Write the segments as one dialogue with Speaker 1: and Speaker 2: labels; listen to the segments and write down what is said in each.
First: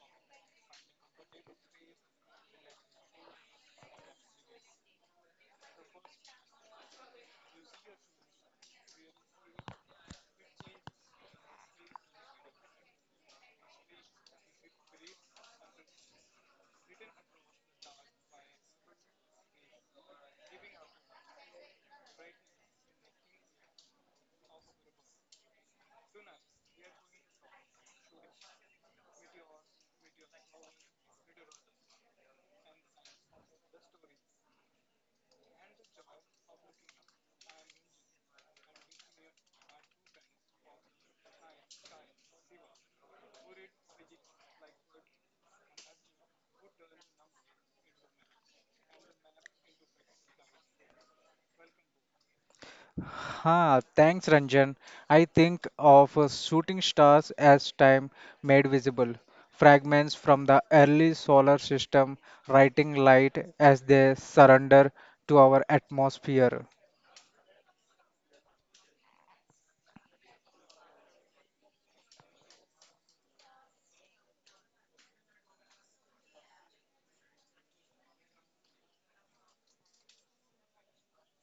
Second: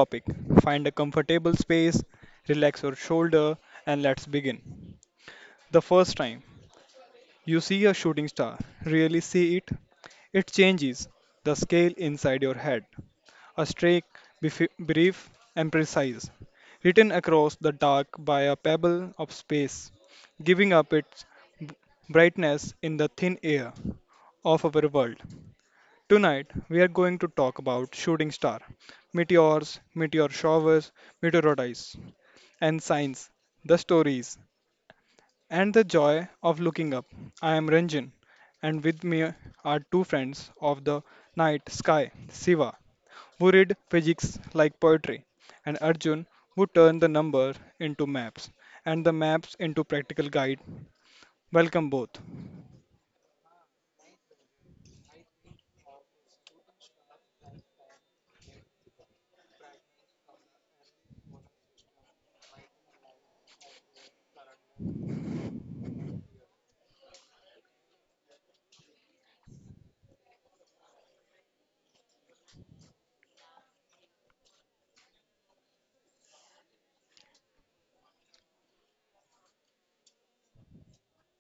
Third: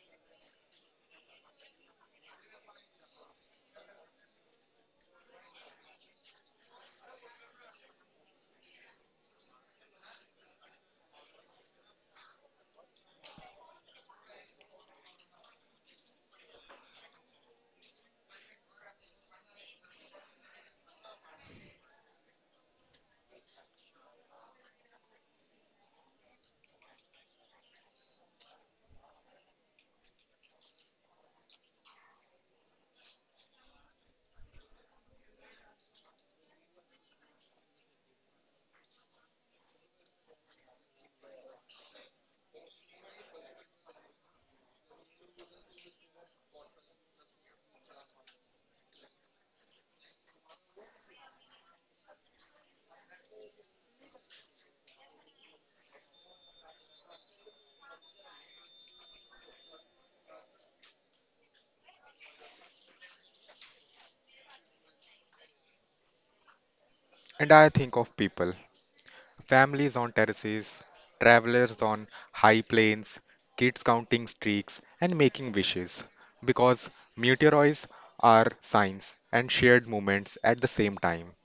Speaker 1: topic. Find a comfortable space, relax your shoulder, and let's begin. The first time. You see a shooting star, really see it. It changes the scale inside your head. A streak, brief and precise, written across the dark by a pebble of space, giving up its b- brightness in the thin air of our world. Tonight, we are going to talk about shooting star, meteors, meteor showers, meteorites, and science, the stories and the joy of looking up. I am Ranjan, and with me are two friends of the night sky, Siva, who read physics like poetry, and Arjun, who turned the number into maps and the maps into practical guide. Welcome both.
Speaker 2: Ha, thanks, Ranjan. I think of shooting stars as time made visible, fragments from the early solar system, writing light as they surrender to our atmosphere.
Speaker 3: And I think of people, families on terraces, travelers on high plains, kids counting streaks and making wishes, because meteoroids are signs and shared moments at the same time.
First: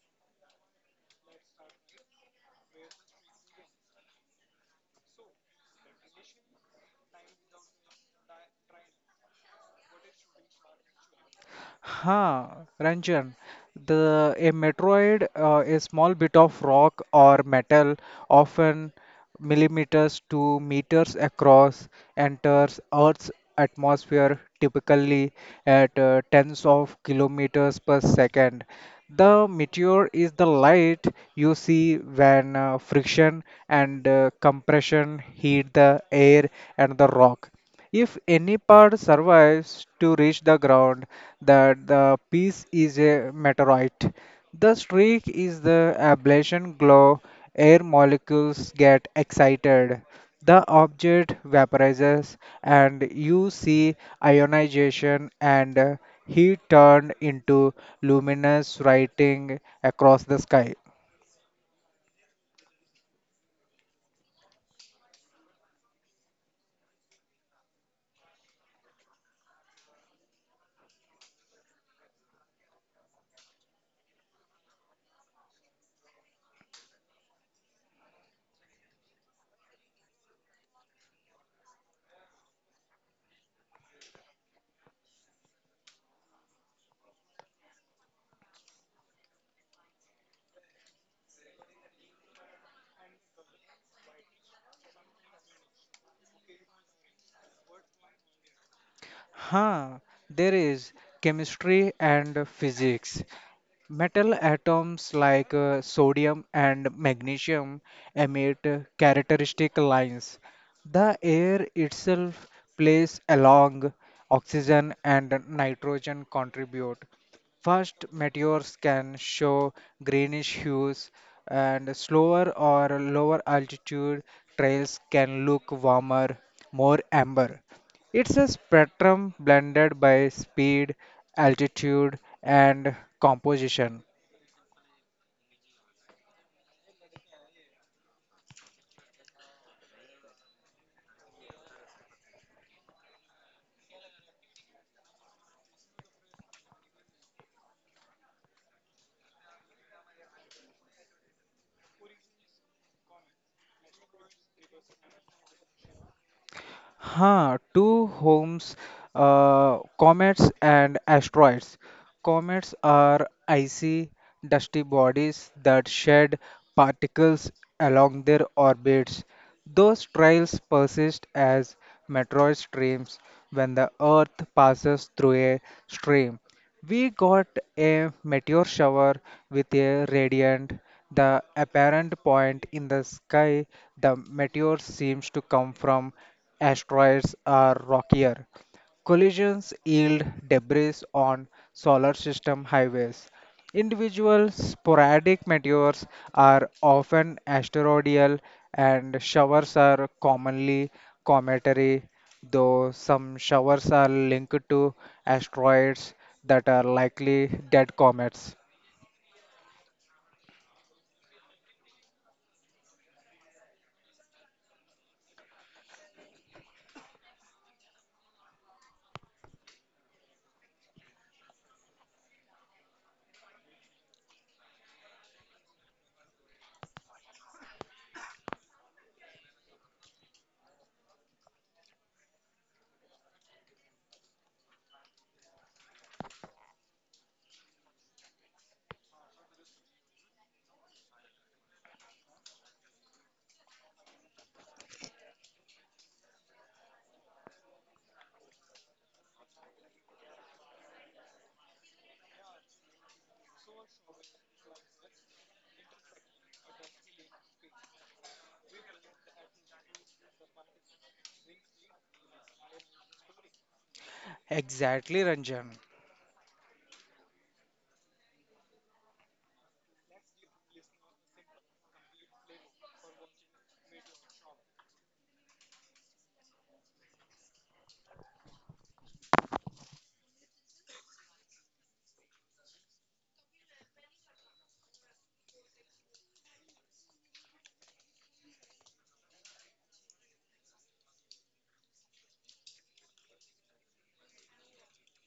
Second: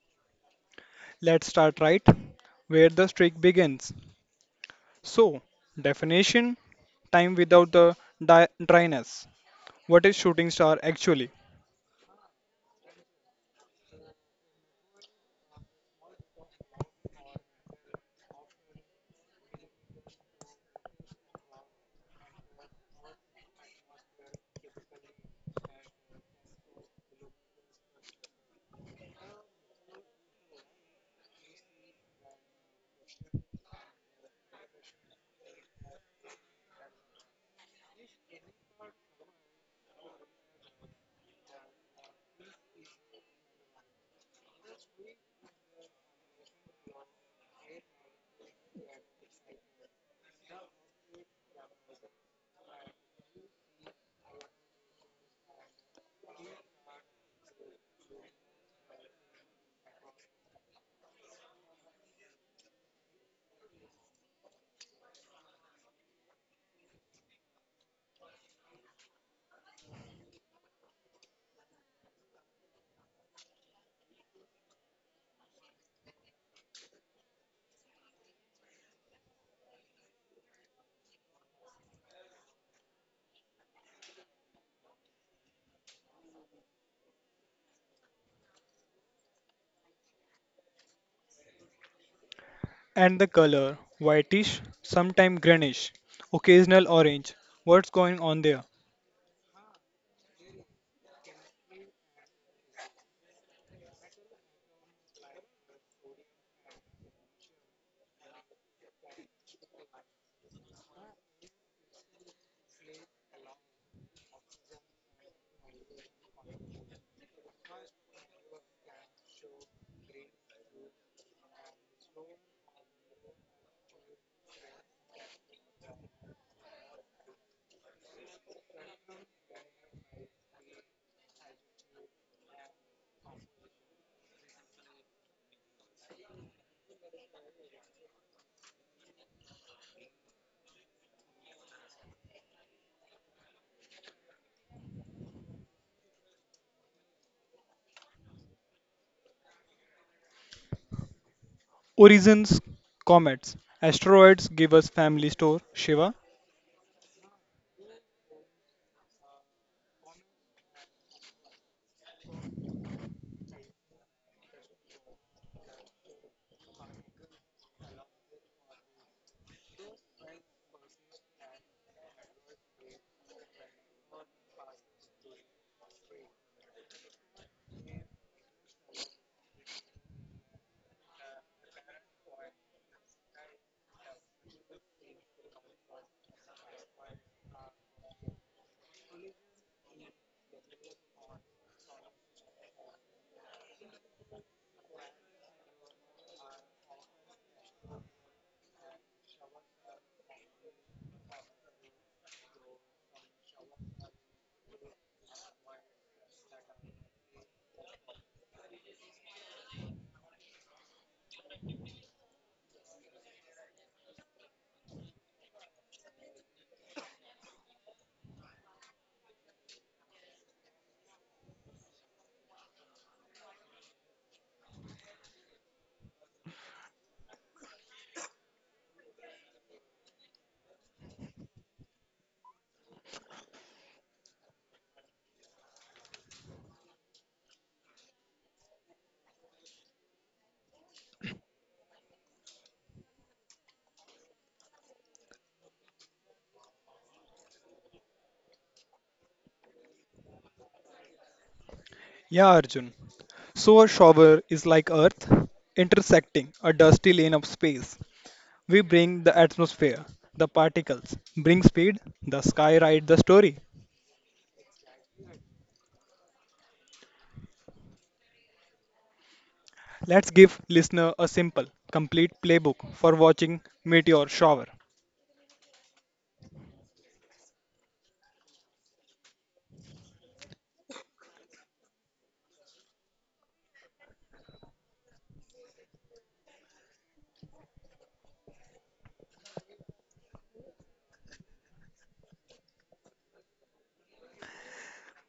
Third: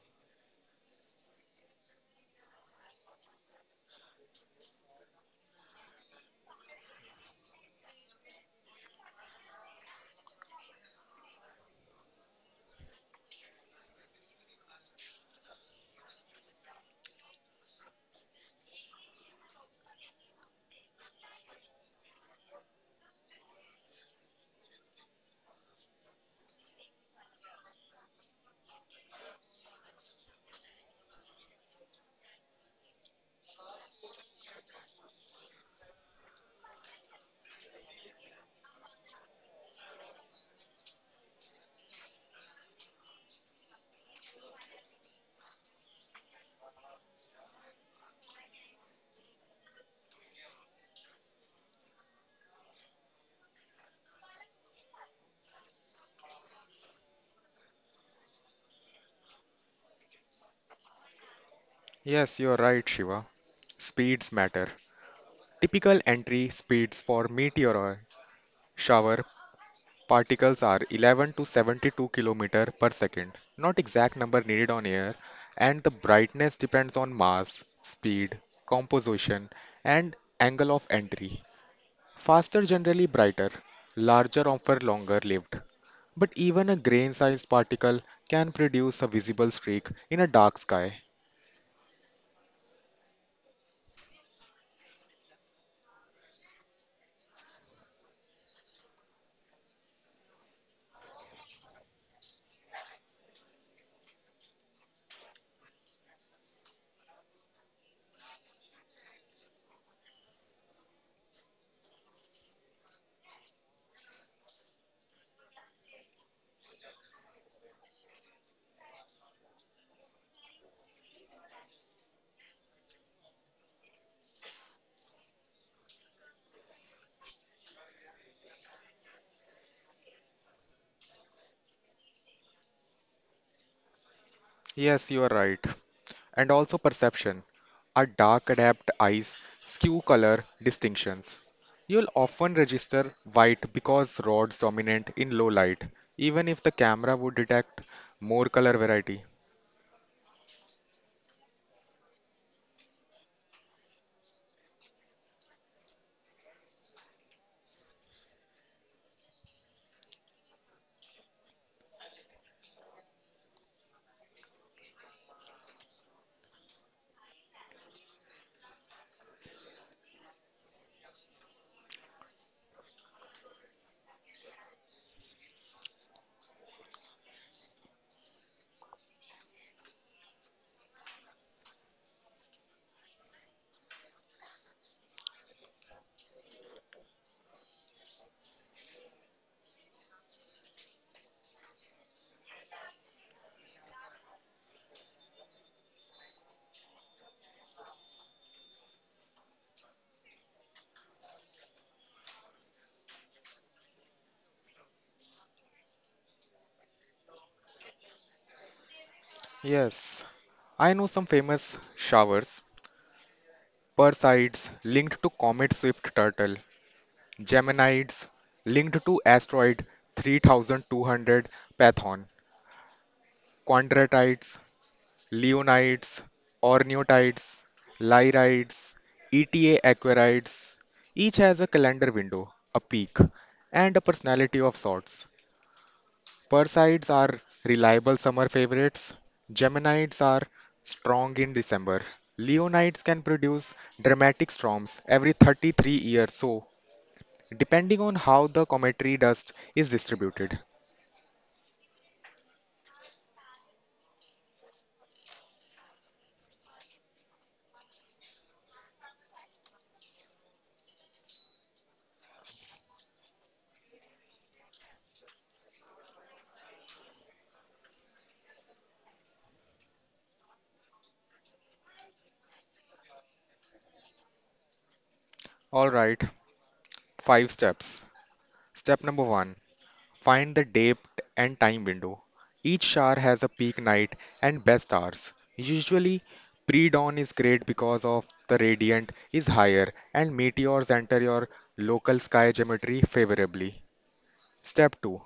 Speaker 1: Let's start right where the streak begins. So, definition time without the dryness. What is shooting star actually?
Speaker 2: Huh, Ranjan, the a metroid, a small bit of rock or metal, often millimeters to meters across, enters Earth's atmosphere typically at tens of kilometers per second. The meteor is the light you see when friction and compression heat the air and the rock. If any part survives to reach the ground, that the piece is a meteorite. The streak is the ablation glow. Air molecules get excited. The object vaporizes, and you see ionization and heat turned into luminous writing across the sky.
Speaker 3: Yes, you're right, Shiva. Speeds matter. Typical entry speeds for meteor shower particles are 11 to 72 km per second, not exact number needed on air, and the brightness depends on mass, speed, composition, and angle of entry. Faster generally brighter, larger offer longer lived. But even a grain-sized particle can produce a visible streak in a dark sky.
Speaker 1: And the color whitish, sometimes greenish, occasional orange. What's going on there?
Speaker 2: Huh, there is chemistry and physics. Metal atoms like sodium and magnesium emit characteristic lines. The air itself plays along oxygen and nitrogen contribute. First, meteors can show greenish hues, and slower or lower altitude trails can look warmer, more amber. It's a spectrum blended by speed, altitude, and composition.
Speaker 3: Yes, you are right. And also perception. Our dark adapt eyes skew color distinctions. You'll often register white because rod's dominant in low light, even if the camera would detect more color variety.
Speaker 1: Origins comets. Asteroids give us family store, Shiva.
Speaker 2: Huh, two homes, comets and asteroids. Comets are icy, dusty bodies that shed particles along their orbits. Those trails persist as meteor streams when the Earth passes through a stream. We got a meteor shower with a radiant, the apparent point in the sky. The meteor seems to come from asteroids or rockier. Collisions yield debris on solar system highways. Individual sporadic meteors are often asteroidal, and showers are commonly cometary, though some showers are linked to asteroids that are likely dead comets.
Speaker 3: Yes, I know some famous showers. Perseids linked to comet swift turtle. Geminids linked to asteroid 3200 Python. Quadratites leonids, ornithides, lyriids, ETA aquariids. Each has a calendar window, a peak, and a personality of sorts. Perseids are reliable summer favorites. Geminids are strong in December. Leonids can produce dramatic storms every 33 years, so depending on how the cometary dust is distributed.
Speaker 1: Yeah, Arjun. So a shower is like Earth intersecting a dusty lane of space. We bring the atmosphere, the particles, bring speed, the sky write the story.
Speaker 2: Exactly, Ranjan.
Speaker 1: Let's give listener a simple, complete playbook for watching meteor shower.
Speaker 3: All right, five steps. Step number one: find the depth and time window. Each shower has a peak night and best hours. Usually, pre dawn is great because of the radiant is higher and meteors enter your local sky geometry favorably. Step 2:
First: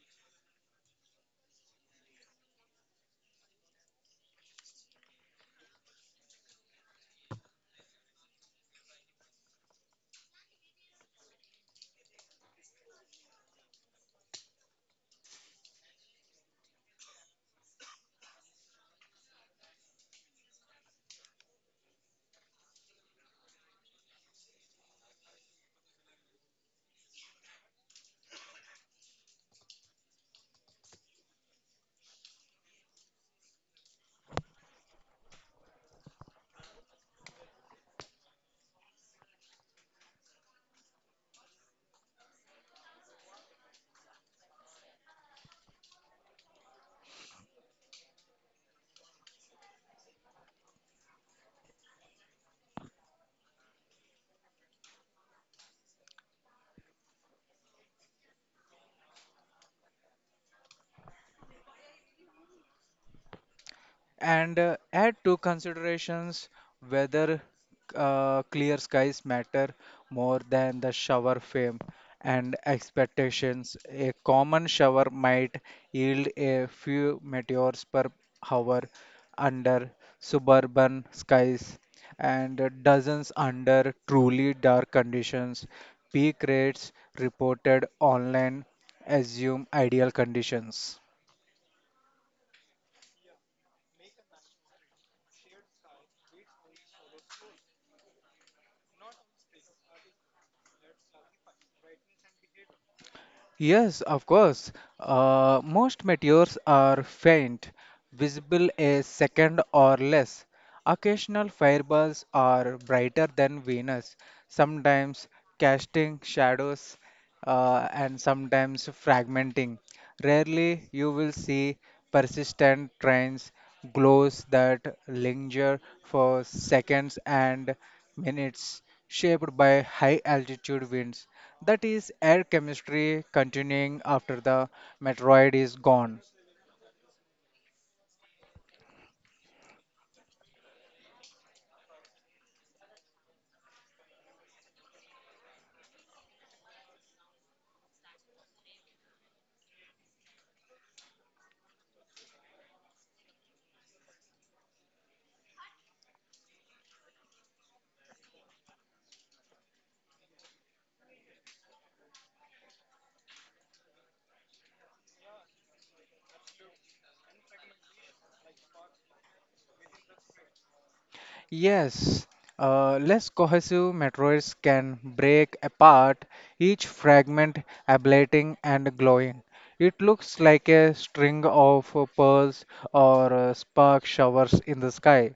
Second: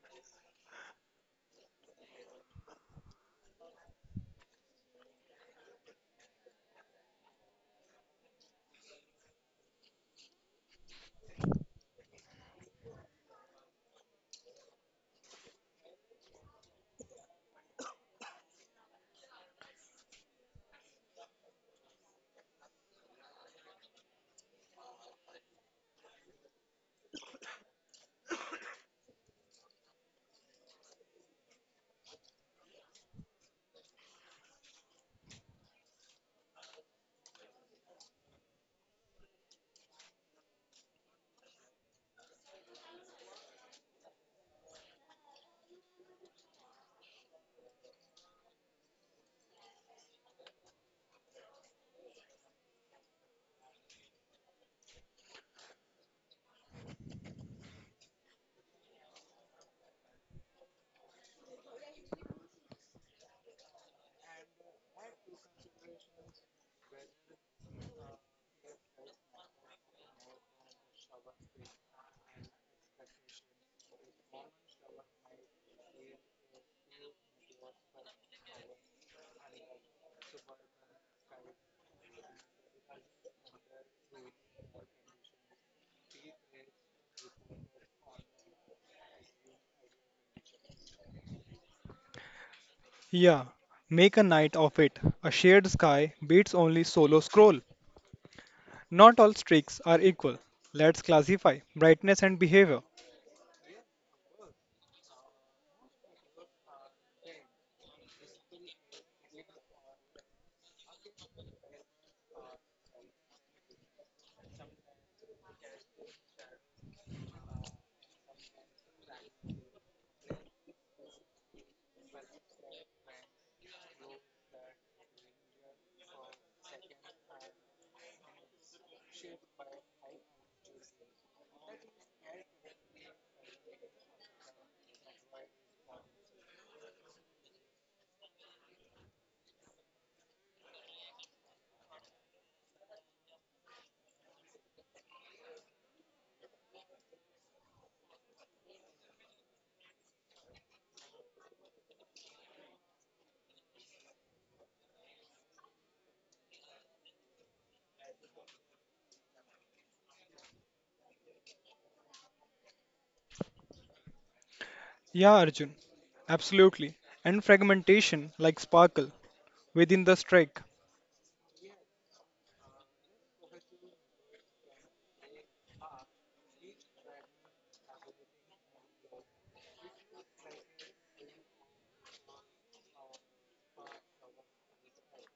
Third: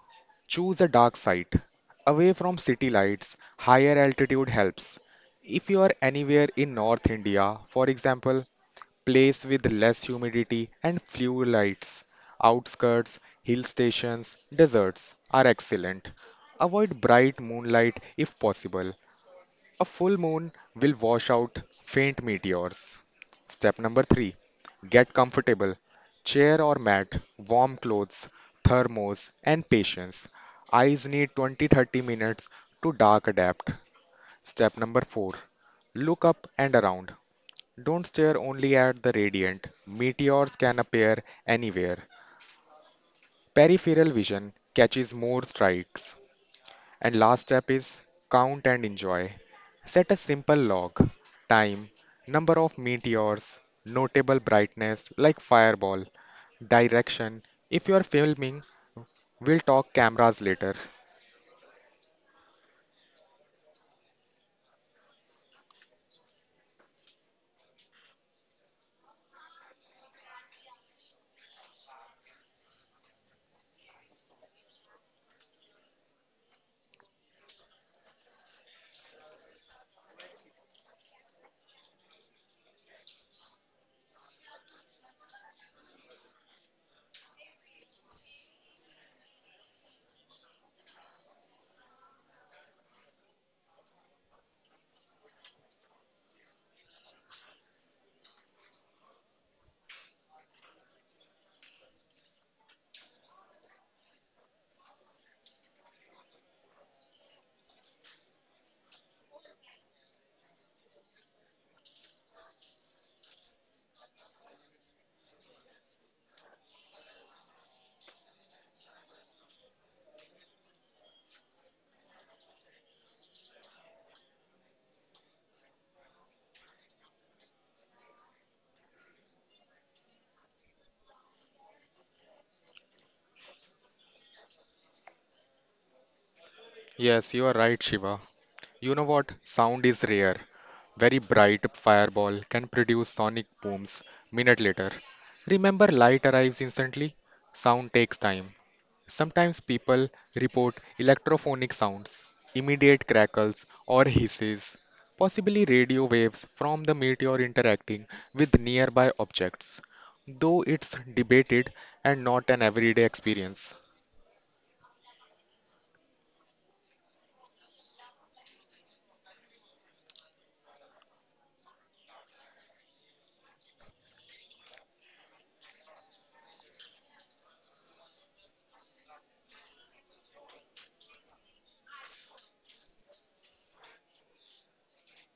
Speaker 3: choose a dark site. Away from city lights, higher altitude helps. If you are anywhere in North India, for example, place with less humidity and few lights, outskirts, hill stations, deserts are excellent. Avoid bright moonlight if possible. A full moon will wash out faint meteors. Step number three: get comfortable. Chair or mat, warm clothes, thermos, and patience. Eyes need 20 30 minutes to dark adapt. Step number four: look up and around. Don't stare only at the radiant. Meteors can appear anywhere. Peripheral vision catches more strikes. And last step is count and enjoy. Set a simple log time, number of meteors, notable brightness like fireball, direction. If you are filming, we'll talk cameras later.
Speaker 2: And add to considerations whether clear skies matter more than the shower fame and expectations. A common shower might yield a few meteors per hour under suburban skies and dozens under truly dark conditions. Peak rates reported online assume ideal conditions.
Speaker 1: Yeah, make a night of it. A shared sky beats only solo scroll. Not all streaks are equal. Let's classify brightness and behavior.
Speaker 2: Yes, of course. Most meteors are faint, visible a second or less. Occasional fireballs are brighter than Venus, sometimes casting shadows and sometimes fragmenting. Rarely you will see persistent trains, glows that linger for seconds and minutes, shaped by high altitude winds. That is air chemistry continuing after the meteoroid is gone.
Speaker 3: Yes, you are right, Shiva. You know what? Sound is rare. Very bright fireball can produce sonic booms minute later. Remember, light arrives instantly, sound takes time. Sometimes people report electrophonic sounds, immediate crackles or hisses, possibly radio waves from the meteor interacting with nearby objects, though it's debated and not an everyday experience.
Speaker 1: Yeah, Arjun, absolutely. And fragmentation like sparkle within the streak.
Speaker 2: Yes, less cohesive meteoroids can break apart, each fragment ablating and glowing. It looks like a string of pearls or spark showers in the sky.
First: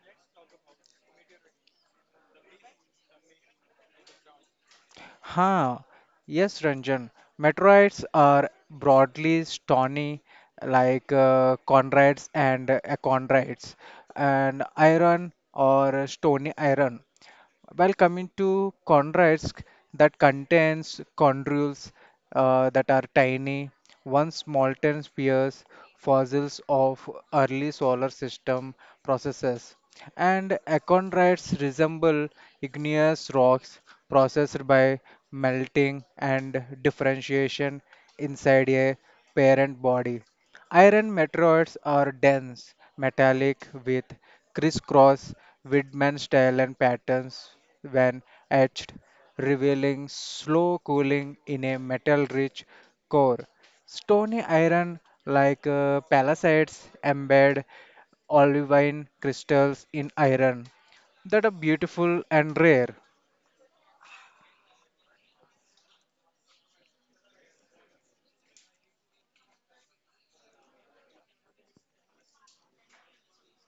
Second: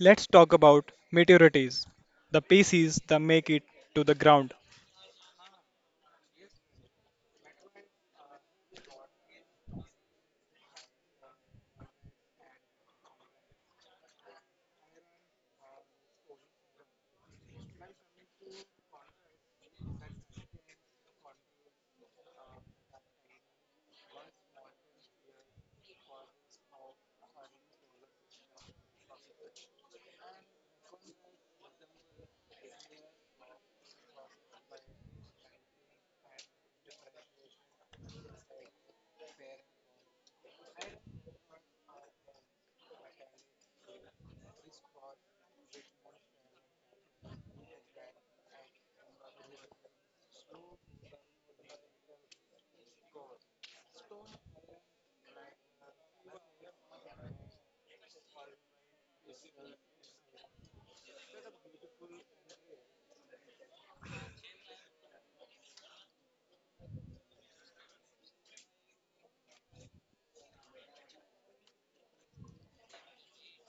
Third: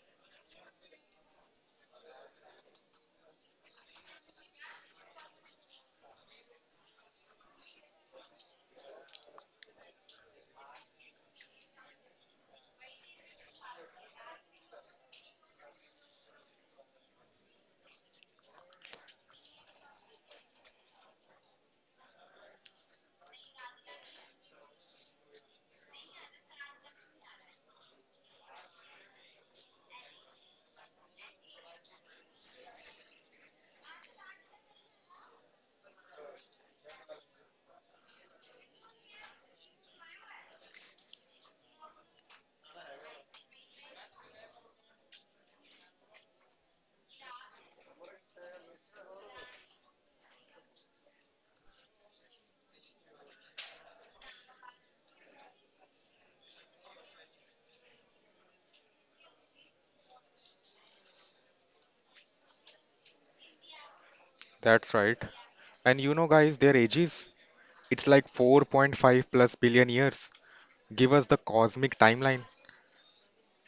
Speaker 1: Let's talk about meteorites, the pieces that make it to the ground.
Speaker 2: Huh. Yes, Ranjan. Meteorites are broadly stony, like chondrites and achondrites, and iron or stony iron. While coming to chondrites that contains chondrules that are tiny, once molten spheres, fossils of early solar system processes. And achondrites resemble igneous rocks processed by melting and differentiation inside a parent body. Iron meteoroids are dense, metallic, with crisscross Widman style and patterns when etched, revealing slow cooling in a metal rich core. Stony iron like palladides embed olivine crystals in iron that are beautiful and rare.
Speaker 3: That's right. And you know, guys, their ages? It's like 4.5 plus billion years. Give us the cosmic timeline.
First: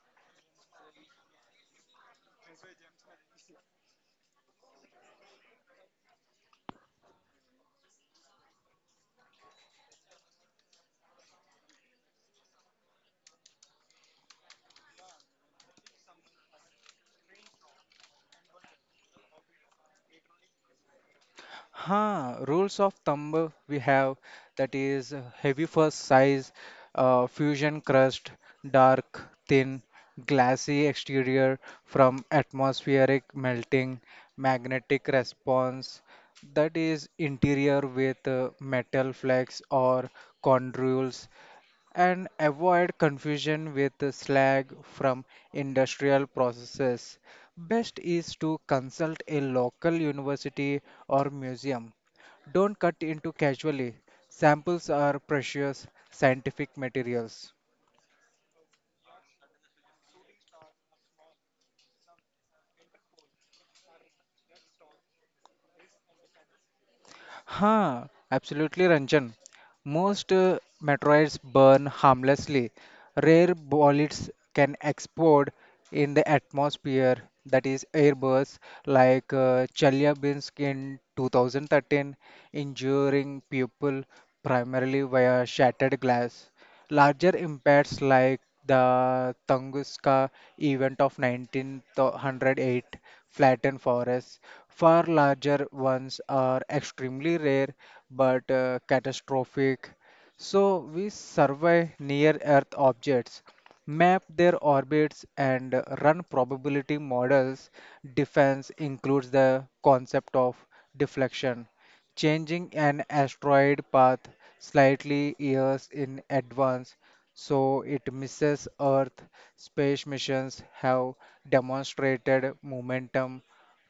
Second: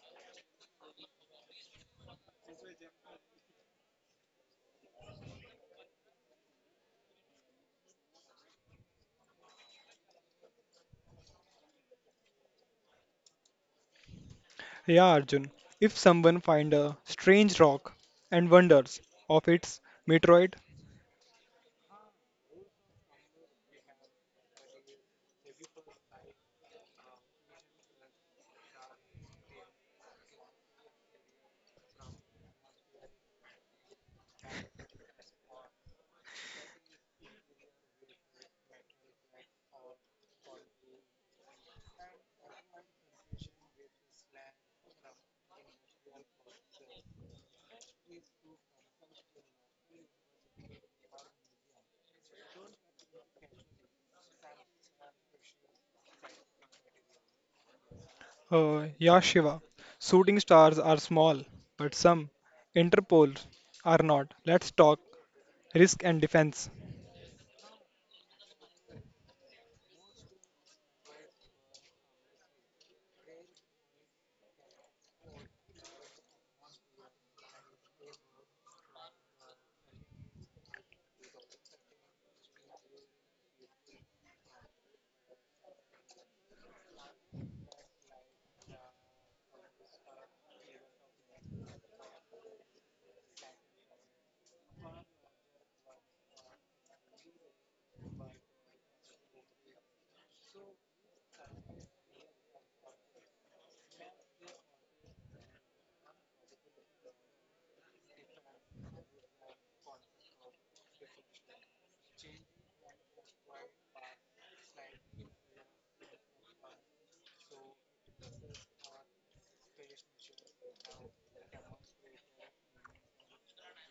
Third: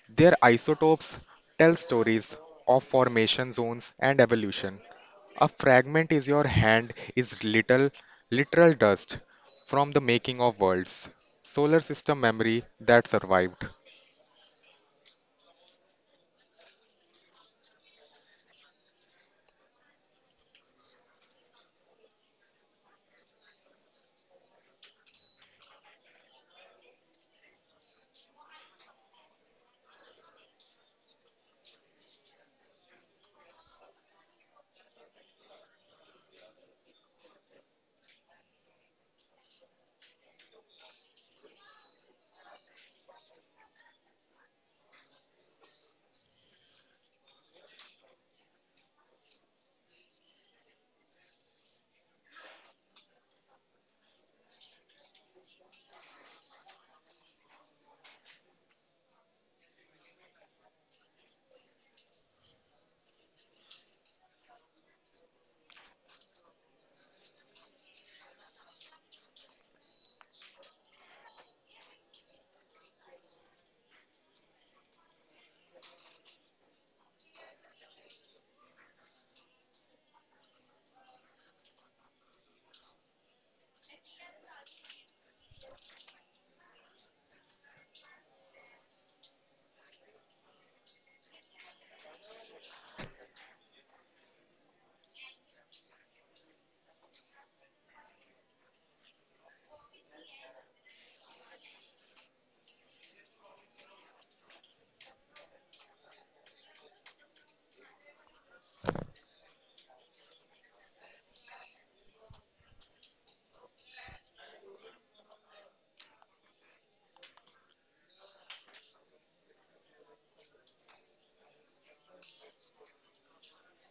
Speaker 3: Their isotopes tell stories of formation zones and evolution. A fragment is your hand is little literal dust from the making of worlds. Solar system memory that survived.
Speaker 1: Yeah, Arjun, if someone find a strange rock and wonders of its meteorite.
Speaker 2: Huh, rules of thumb we have that is heavy first size, fusion crust, dark, thin, glassy exterior from atmospheric melting, magnetic response that is interior with metal flex or chondrules and avoid confusion with the slag from industrial processes. Best is to consult a local university or museum. Don't cut into casually. Samples are precious scientific materials.
Speaker 1: Yeah, Shiva. Shooting stars are small, but some Interpol are not. Let's talk risk and defense.
Speaker 2: Huh, absolutely, Ranjan. Most meteorites burn harmlessly. Rare bullets can explode in the atmosphere, that is, airbursts like Chelyabinsk in 2013, injuring people primarily via shattered glass. Larger impacts like the Tunguska event of 1908 flattened forests. Far larger ones are extremely rare but catastrophic. So we survey near Earth objects, map their orbits, and run probability models. Defense includes the concept of deflection changing an asteroid path slightly years in advance so it misses Earth. Space missions have demonstrated momentum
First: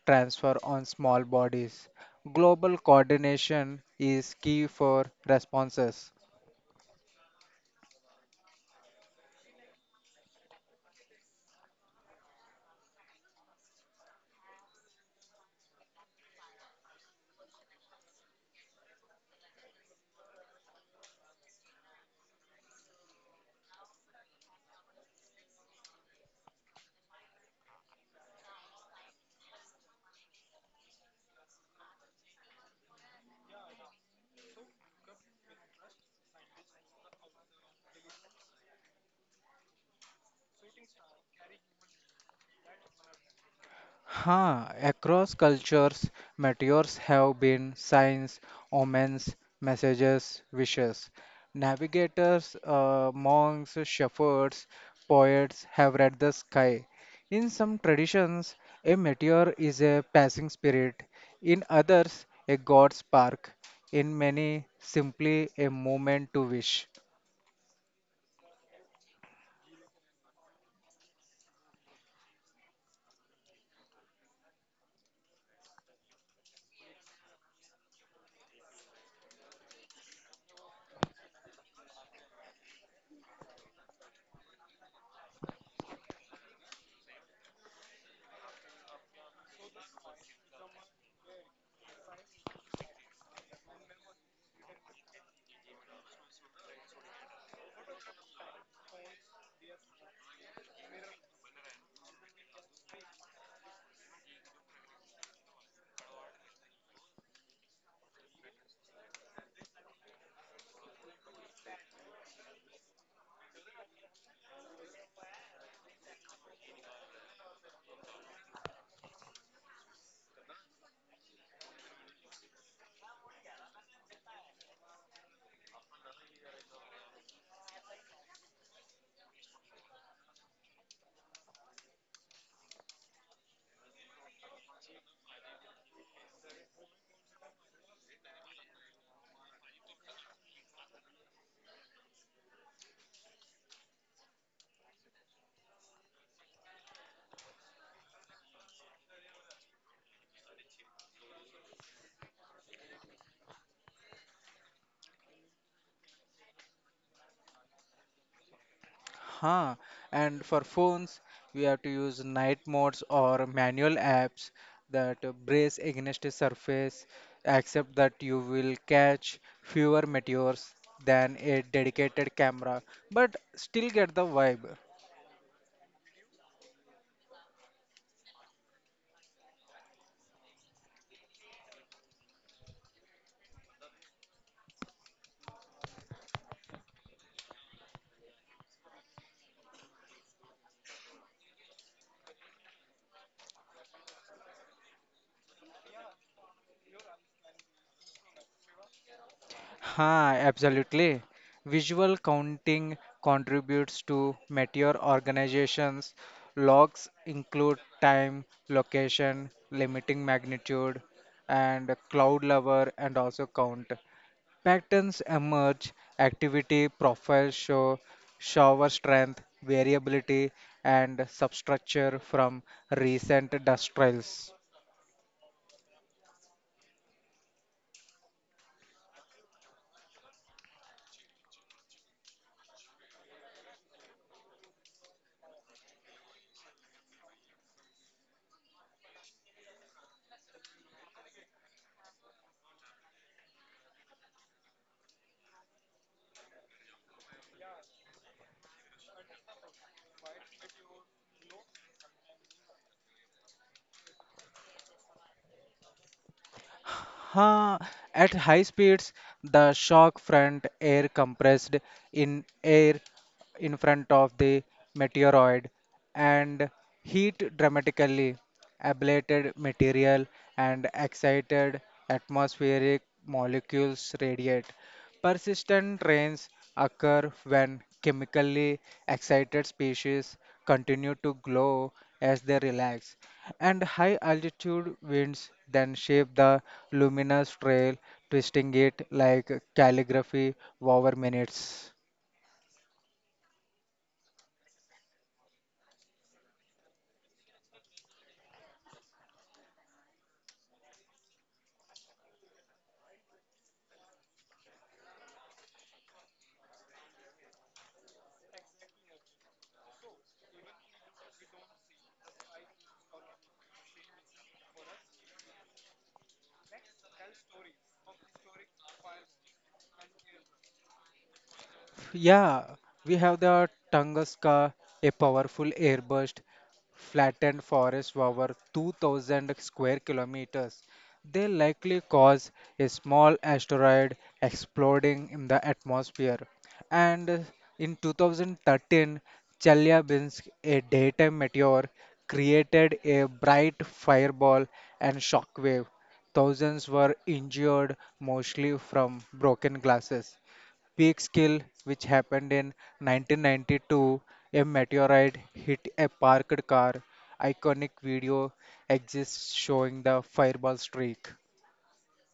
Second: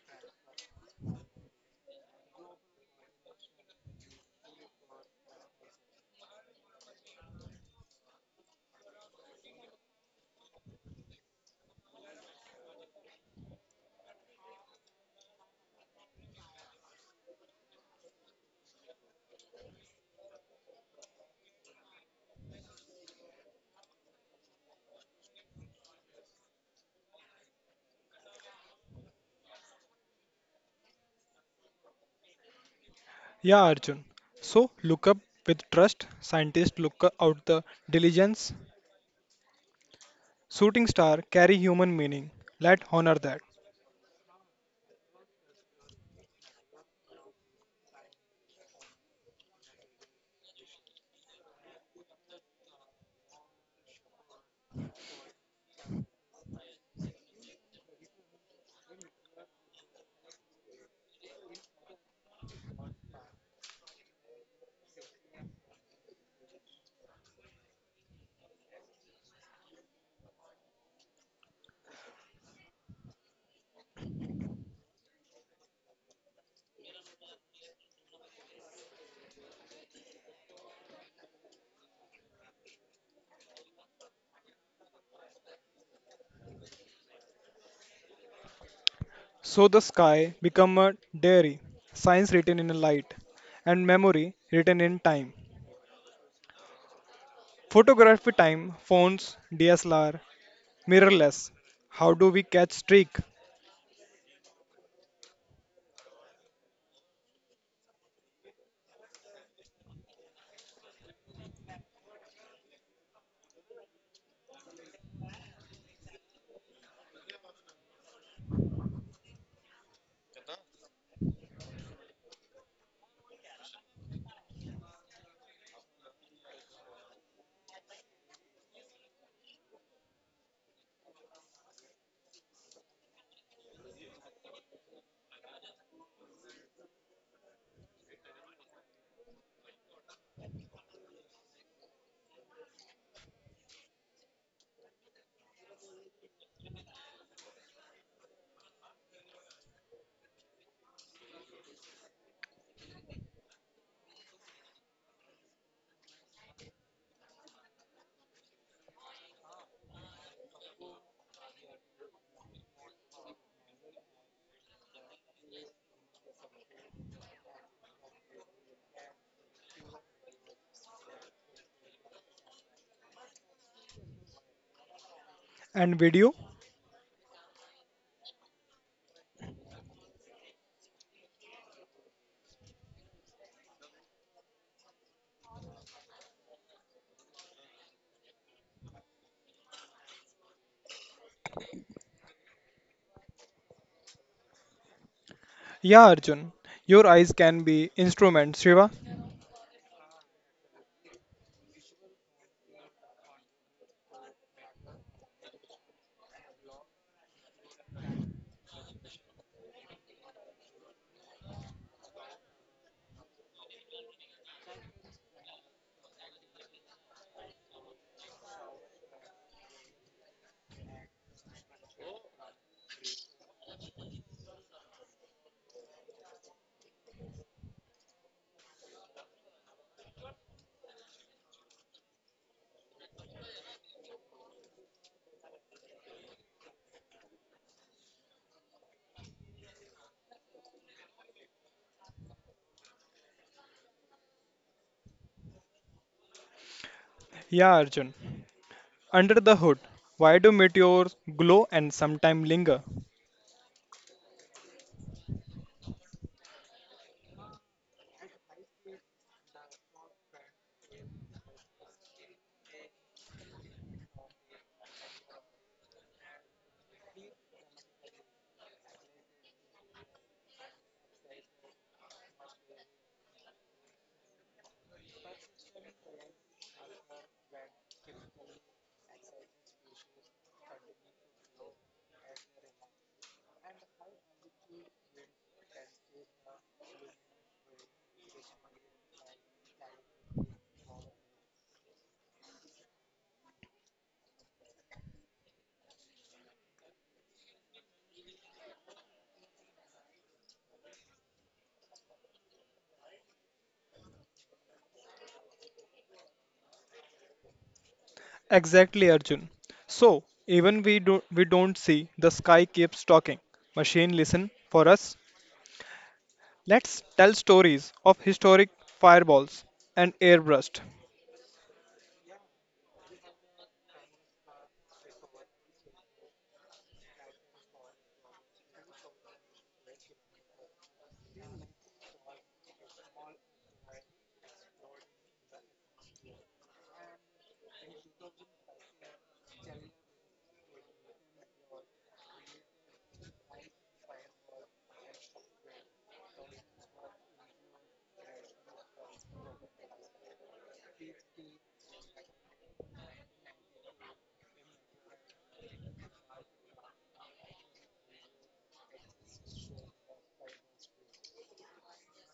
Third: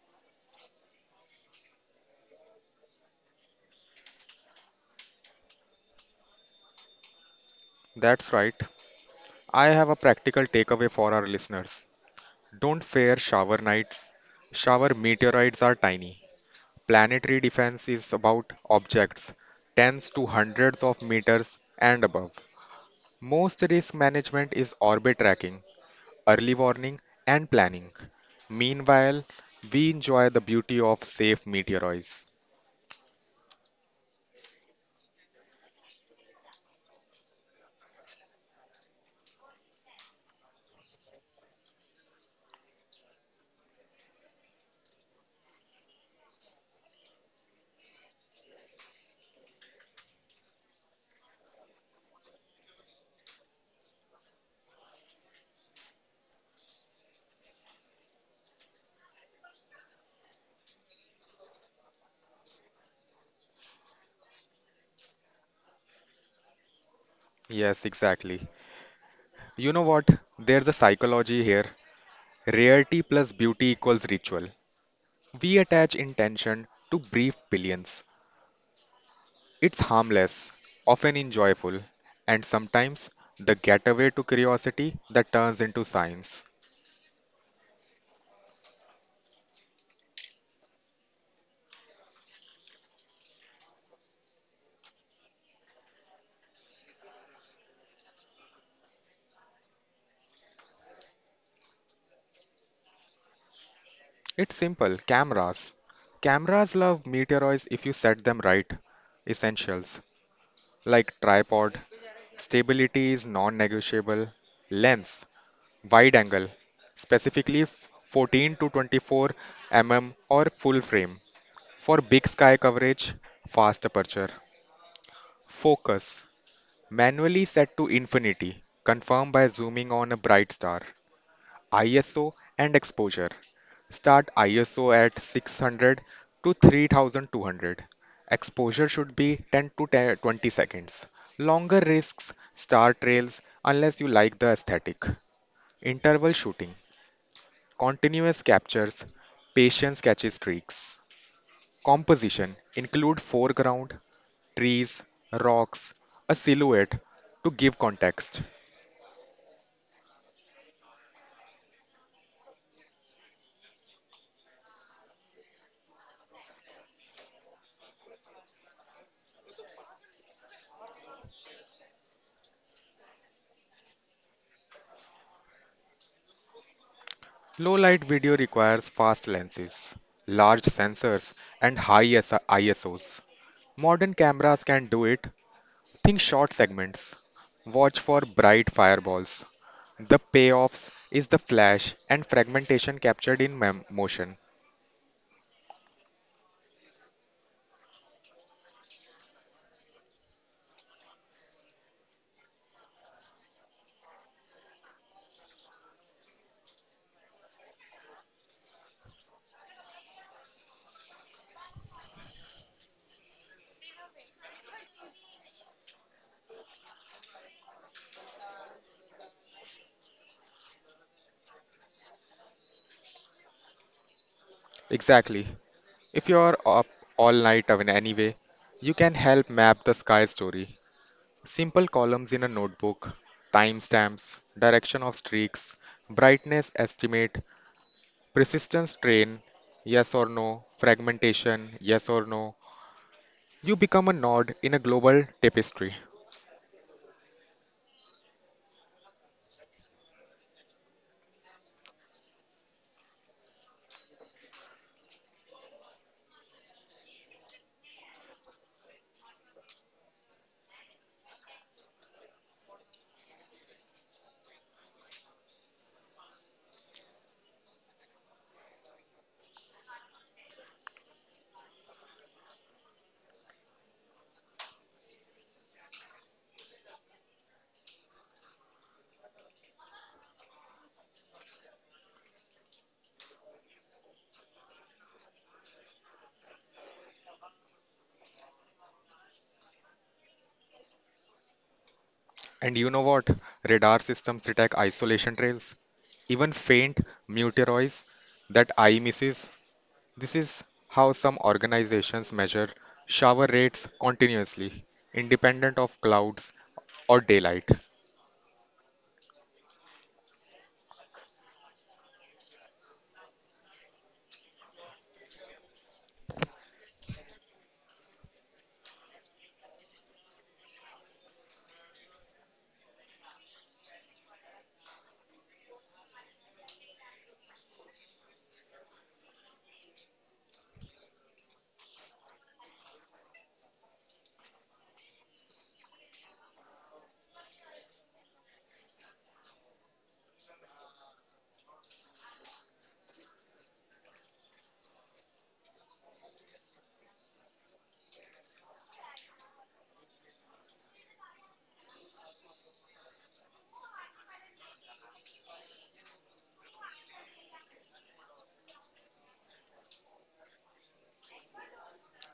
Speaker 2: transfer on small bodies. Global coordination is key for responses.
Speaker 3: That's right. I have a practical takeaway for our listeners. Don't fear shower nights. Shower meteorites are tiny. Planetary defense is about objects tens to hundreds of meters and above. Most risk management is orbit tracking, early warning, and planning. Meanwhile, we enjoy the beauty of safe meteoroids.
Speaker 1: Yeah, Arjun. So look up with trust. Scientists look out the diligence. Shooting star carry human meaning. Let honor that.
Speaker 2: Ha, across cultures, meteors have been signs, omens, messages, wishes. Navigators, monks, shepherds, poets have read the sky. In some traditions, a meteor is a passing spirit, in others, a god spark, in many, simply a moment to wish.
Speaker 3: Yes, exactly. You know what? There's a psychology here. Rarity plus beauty equals ritual. We attach intention to brief billions. It's harmless, often enjoyable, and sometimes the getaway to curiosity that turns into science.
Speaker 1: So the sky become a diary. Science written in light, and memory written in time. Photography time, phones, DSLR, mirrorless. How do we catch streak
Speaker 3: It's simple cameras. Cameras love meteoroids if you set them right. Essentials, like tripod. Stability is non-negotiable. Lens, wide angle, specifically 14 to 24 mm or full frame for big sky coverage, fast aperture. Focus, manually set to infinity, confirmed by zooming on a bright star. ISO and exposure. Start ISO at 600 to 3200. Exposure should be 10 to 10 20 seconds. Longer risks, star trails, unless you like the aesthetic. Interval shooting, continuous captures, patience catches streaks. Composition include foreground, trees, rocks, a silhouette to give context.
Speaker 2: Huh. And for phones, we have to use night modes or manual apps that brace against a surface, except that you will catch fewer meteors than a dedicated camera, but still get the vibe.
Speaker 1: and video?
Speaker 3: Low light video requires fast lenses, large sensors, and high ISOs. Modern cameras can do it. Think short segments. Watch for bright fireballs. The payoffs is the flash and fragmentation captured in motion.
Speaker 1: Yeah, Arjun. Your eyes can be instruments, Shiva.
Speaker 2: Ha, absolutely. Visual counting contributes to meteor organizations. Logs include time, location, limiting magnitude, and cloud level, and also count. Patterns emerge, activity profiles show shower strength, variability, and substructure from recent dust trails.
Speaker 3: Exactly. If you are up all night I mean, anyway, you can help map the sky story. Simple columns in a notebook, timestamps, direction of streaks, brightness estimate, persistence train, yes or no, fragmentation, yes or no. You become a node in a global tapestry.
Speaker 1: Yeah, Arjun. Under the hood, why do meteors glow and sometimes linger?
Speaker 2: Huh. At high speeds, the shock front air compressed in air in front of the meteoroid and heat dramatically ablated material and excited atmospheric molecules radiate. Persistent rains occur when chemically excited species continue to glow as they relax, and high altitude winds then shape the luminous trail, twisting it like calligraphy over minutes.
Speaker 3: And you know what? Radar systems detect isolation trails, even faint meteoroids that eye misses. This is how some organizations measure shower rates continuously, independent of clouds or daylight.
Speaker 1: Exactly, Arjun. So, even we don't see, the sky keeps talking. Machine listen for us. Let's tell stories of historic fireballs and airburst.
Speaker 2: Yeah, we have the Tunguska, a powerful airburst, flattened forest over 2,000 square kilometers. They likely cause a small asteroid exploding in the atmosphere. And in 2013, Chelyabinsk, a daytime meteor, created a bright fireball and shockwave. Thousands were injured, mostly from broken glasses peak skill, which happened in 1992. A meteorite hit a parked car. Iconic video exists showing the fireball streak.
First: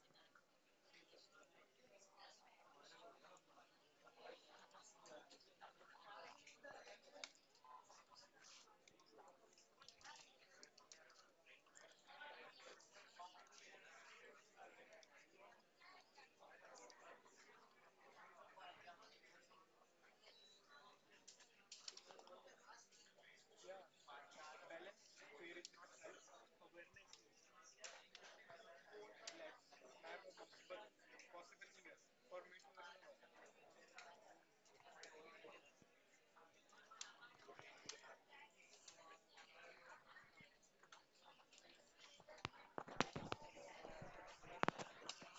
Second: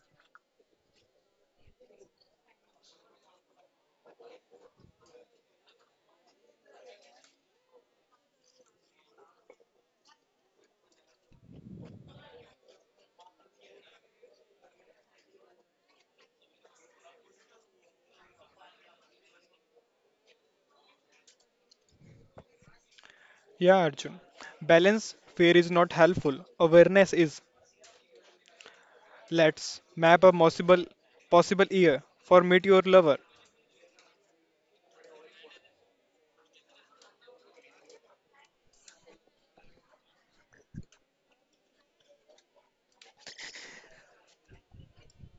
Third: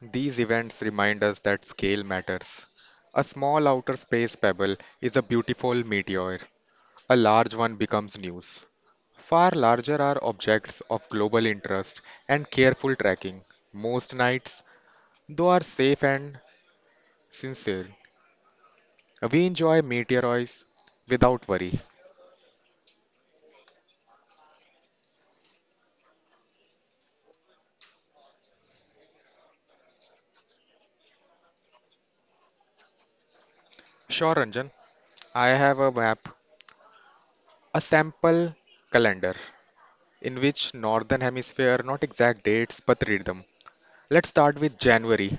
Speaker 3: These events remind us that scale matters. A small outer space pebble is a beautiful meteor, a large one becomes news. Far larger are objects of global interest and careful tracking. Most nights, though, are safe and sincere. We enjoy meteoroids without worry.
Speaker 1: Yeah, Arjun. Balance fear is not helpful. Awareness is. Let's map a possible year for meteor lover.
Speaker 3: Sure, Ranjan, I have a map, a sample calendar in which northern hemisphere, not exact dates, but read them. Let's start with January.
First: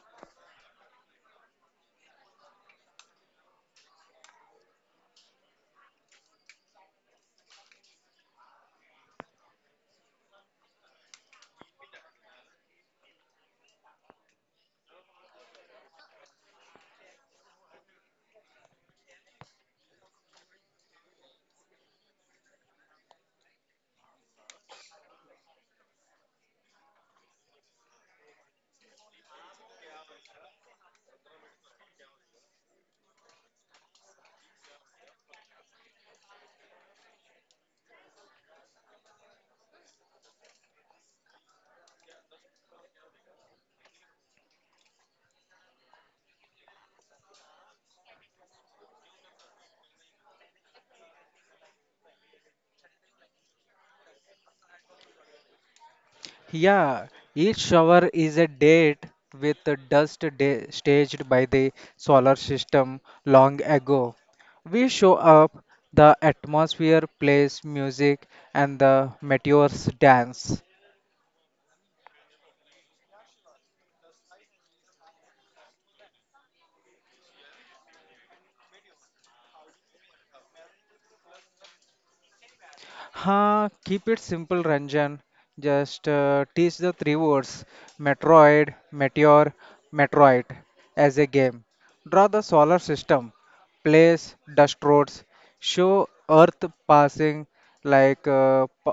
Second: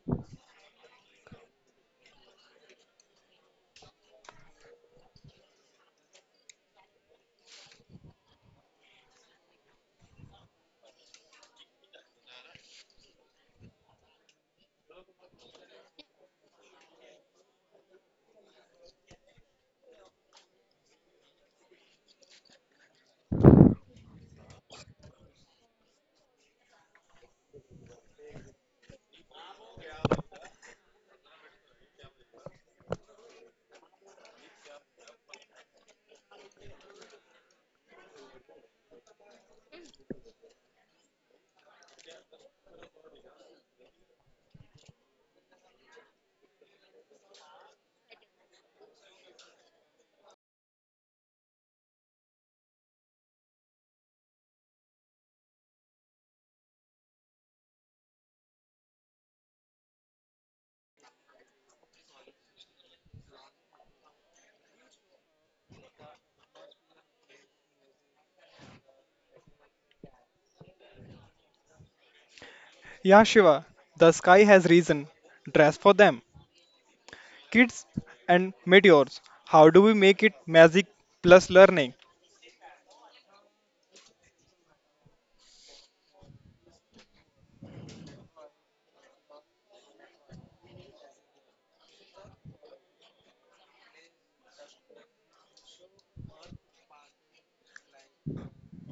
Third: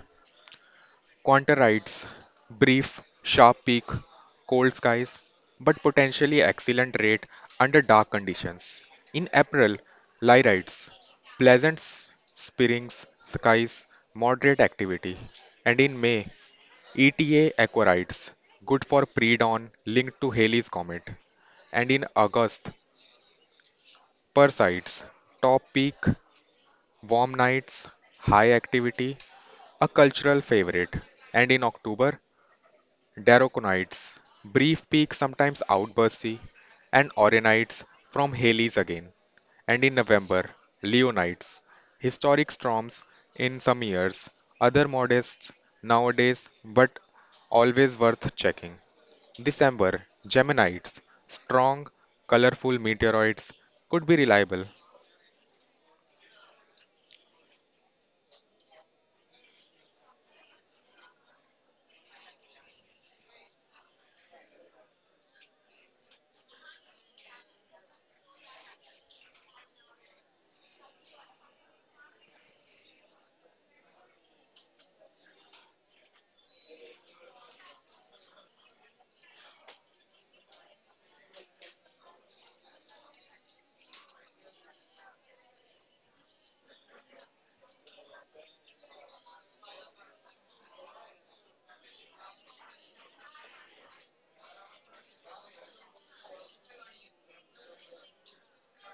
Speaker 3: Quantorides, brief, sharp peak, cold skies, but potentially excellent rate under dark conditions. In April, lyrides, pleasant spring skies, moderate activity. And in May, ETA aquarides, good for pre-dawn linked to Halley's Comet. And in August, Perseids, top peak, warm nights, high activity, a cultural favorite. And in October, Daraconites, brief peak sometimes outbursty, and Auranites from Halley's again. And in November, Leonites, historic storms in some years, other modest nowadays but always worth checking. December, Geminites, strong, colorful meteoroids could be reliable,
Speaker 2: Yeah, each shower is a date with the staged by the solar system long ago. We show up, the atmosphere plays music, and the meteors dance.
Speaker 1: Yeah, Shiva, the sky has reason. Dress for them. Kids and meteors. How do we make it magic plus learning?
Speaker 2: Ha, keep it simple, Ranjan. Just teach the three words Metroid, Meteor, Metroid as a game. Draw the solar system, place dust roads, show Earth passing like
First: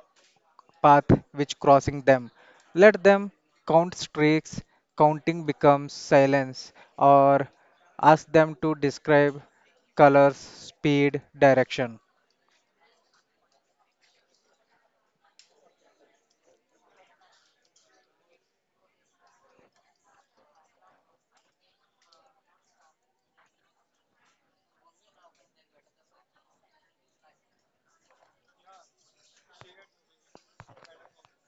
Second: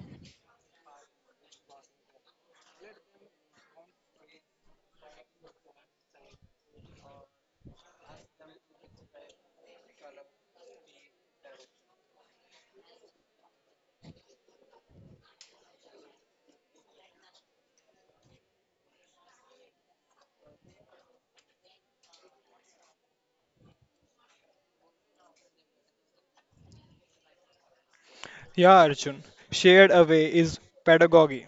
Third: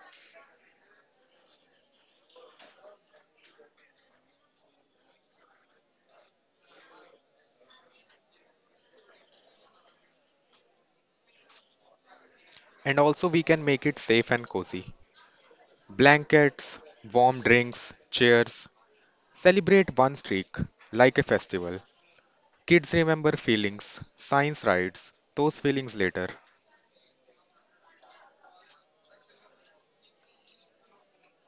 Speaker 2: path which crossing them. Let them count streaks, counting becomes silence, or ask them to describe colors, speed, direction.
Speaker 3: and also we can make it safe and cozy. Blankets, warm drinks, chairs, celebrate one streak like a festival. Kids remember feelings, science writes those feelings later,
Speaker 1: Yeah, Arjun, shared away is pedagogy.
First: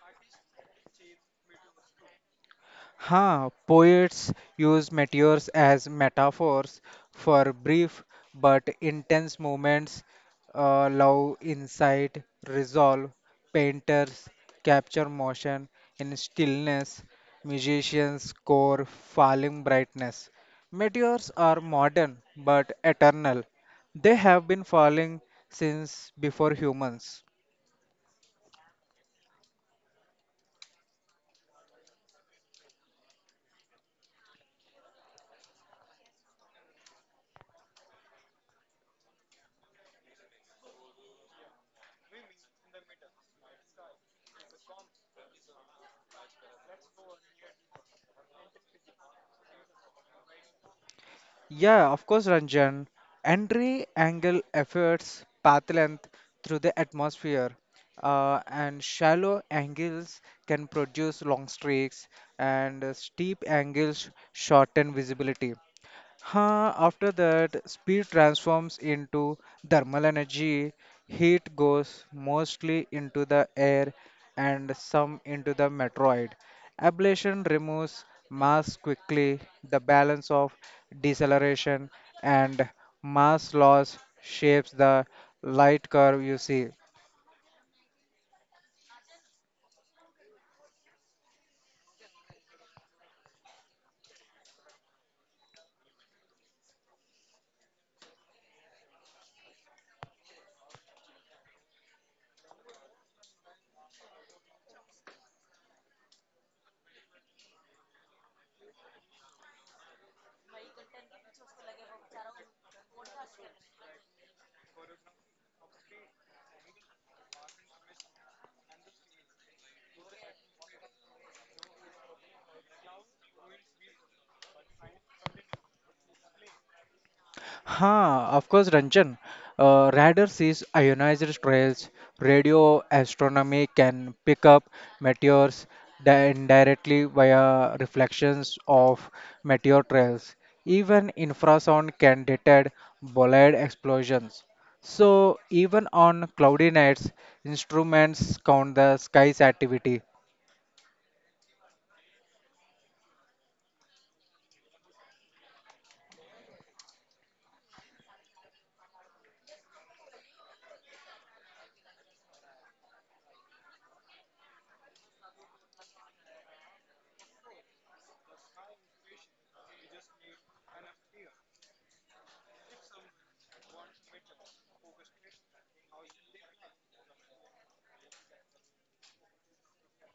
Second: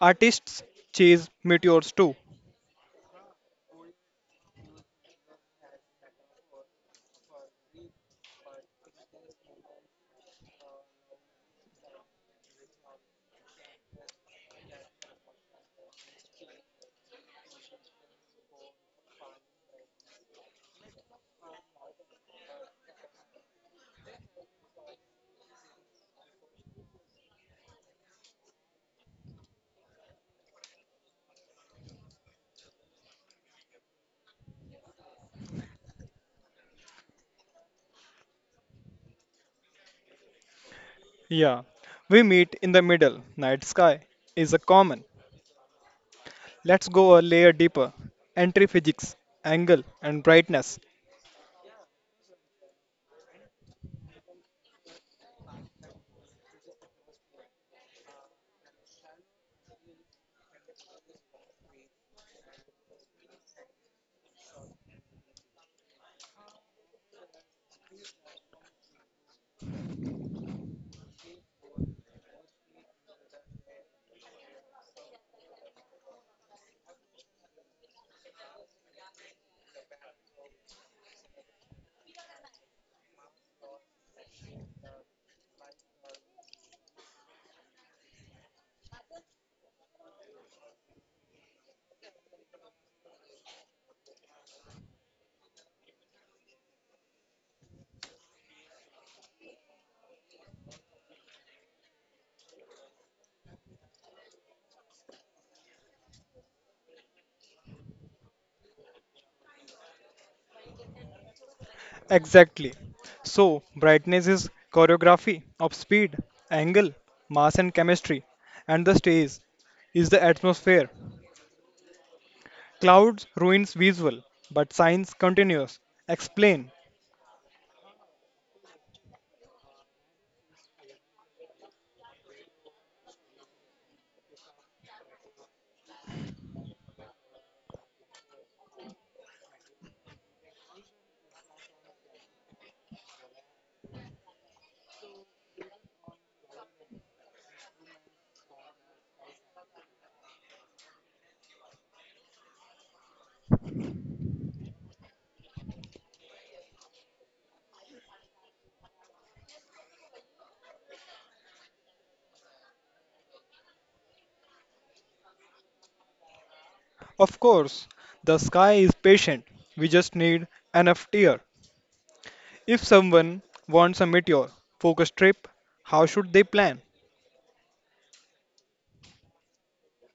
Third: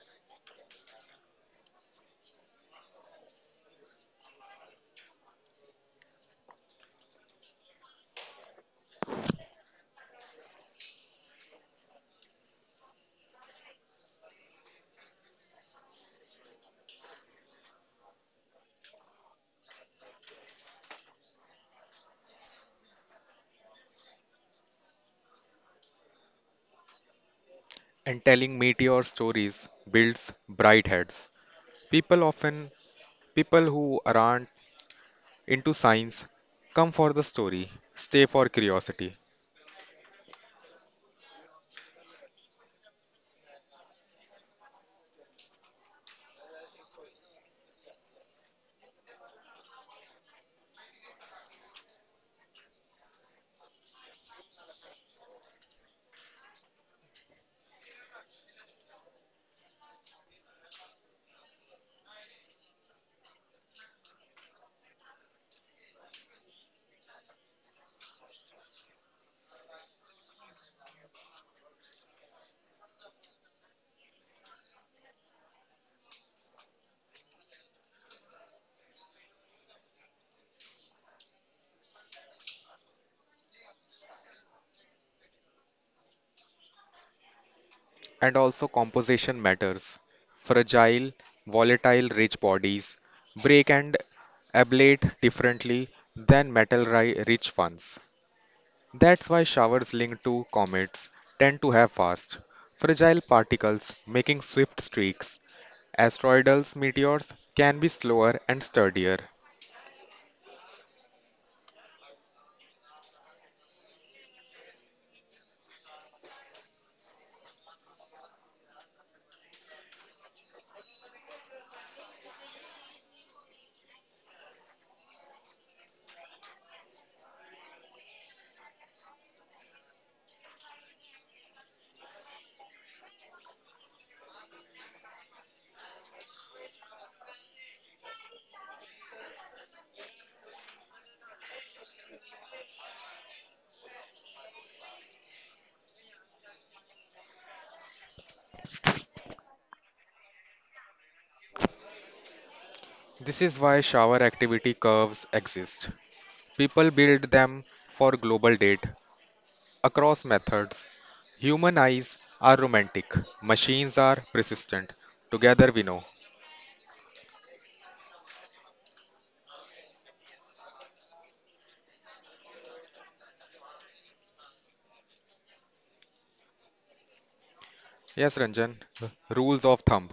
Speaker 1: Artists chase meteors too.
Speaker 2: Ha! Poets use meteors as metaphors for brief but intense moments, love, insight, resolve. Painters capture motion in stillness. Musicians score falling brightness. Meteors are modern but eternal. They have been falling since before humans.
Speaker 3: and telling meteor stories builds bright heads. People often, people who aren't into science, come for the story, stay for curiosity.
Speaker 1: Yeah, we meet in the middle. Night sky is a common. Let's go a layer deeper. Entry physics, angle, and brightness.
Speaker 2: Yeah, of course, Ranjan. Entry angle efforts path length through the atmosphere, and shallow angles can produce long streaks, and steep angles shorten visibility. Huh, after that, speed transforms into thermal energy, heat goes mostly into the air and some into the meteoroid. Ablation removes mass quickly, the balance of deceleration and mass loss shapes the light curve you see.
Speaker 3: And also, composition matters. Fragile, volatile, rich bodies break and ablate differently than metal rich ones. That's why showers linked to comets tend to have fast, fragile particles making swift streaks. Asteroidal meteors can be slower and sturdier.
Speaker 1: Exactly. So, brightness is choreography of speed, angle, mass, and chemistry, and the stage is the atmosphere. Clouds ruins visual, but science continues. Explain.
Speaker 2: Ha, of course, Ranjan. Radar sees ionized trails. Radio astronomy can pick up meteors indirectly via reflections of meteor trails. Even infrasound can detect bolide explosions. So, even on cloudy nights, instruments count the sky's activity.
Speaker 3: This is why shower activity curves exist. People build them for global date across methods. Human eyes are romantic, machines are persistent. Together we know.
Speaker 1: Of course, the sky is patient. We just need enough tear. If someone wants a meteor focus trip, how should they plan?
Speaker 3: Yes, Ranjan. Rules of thumb.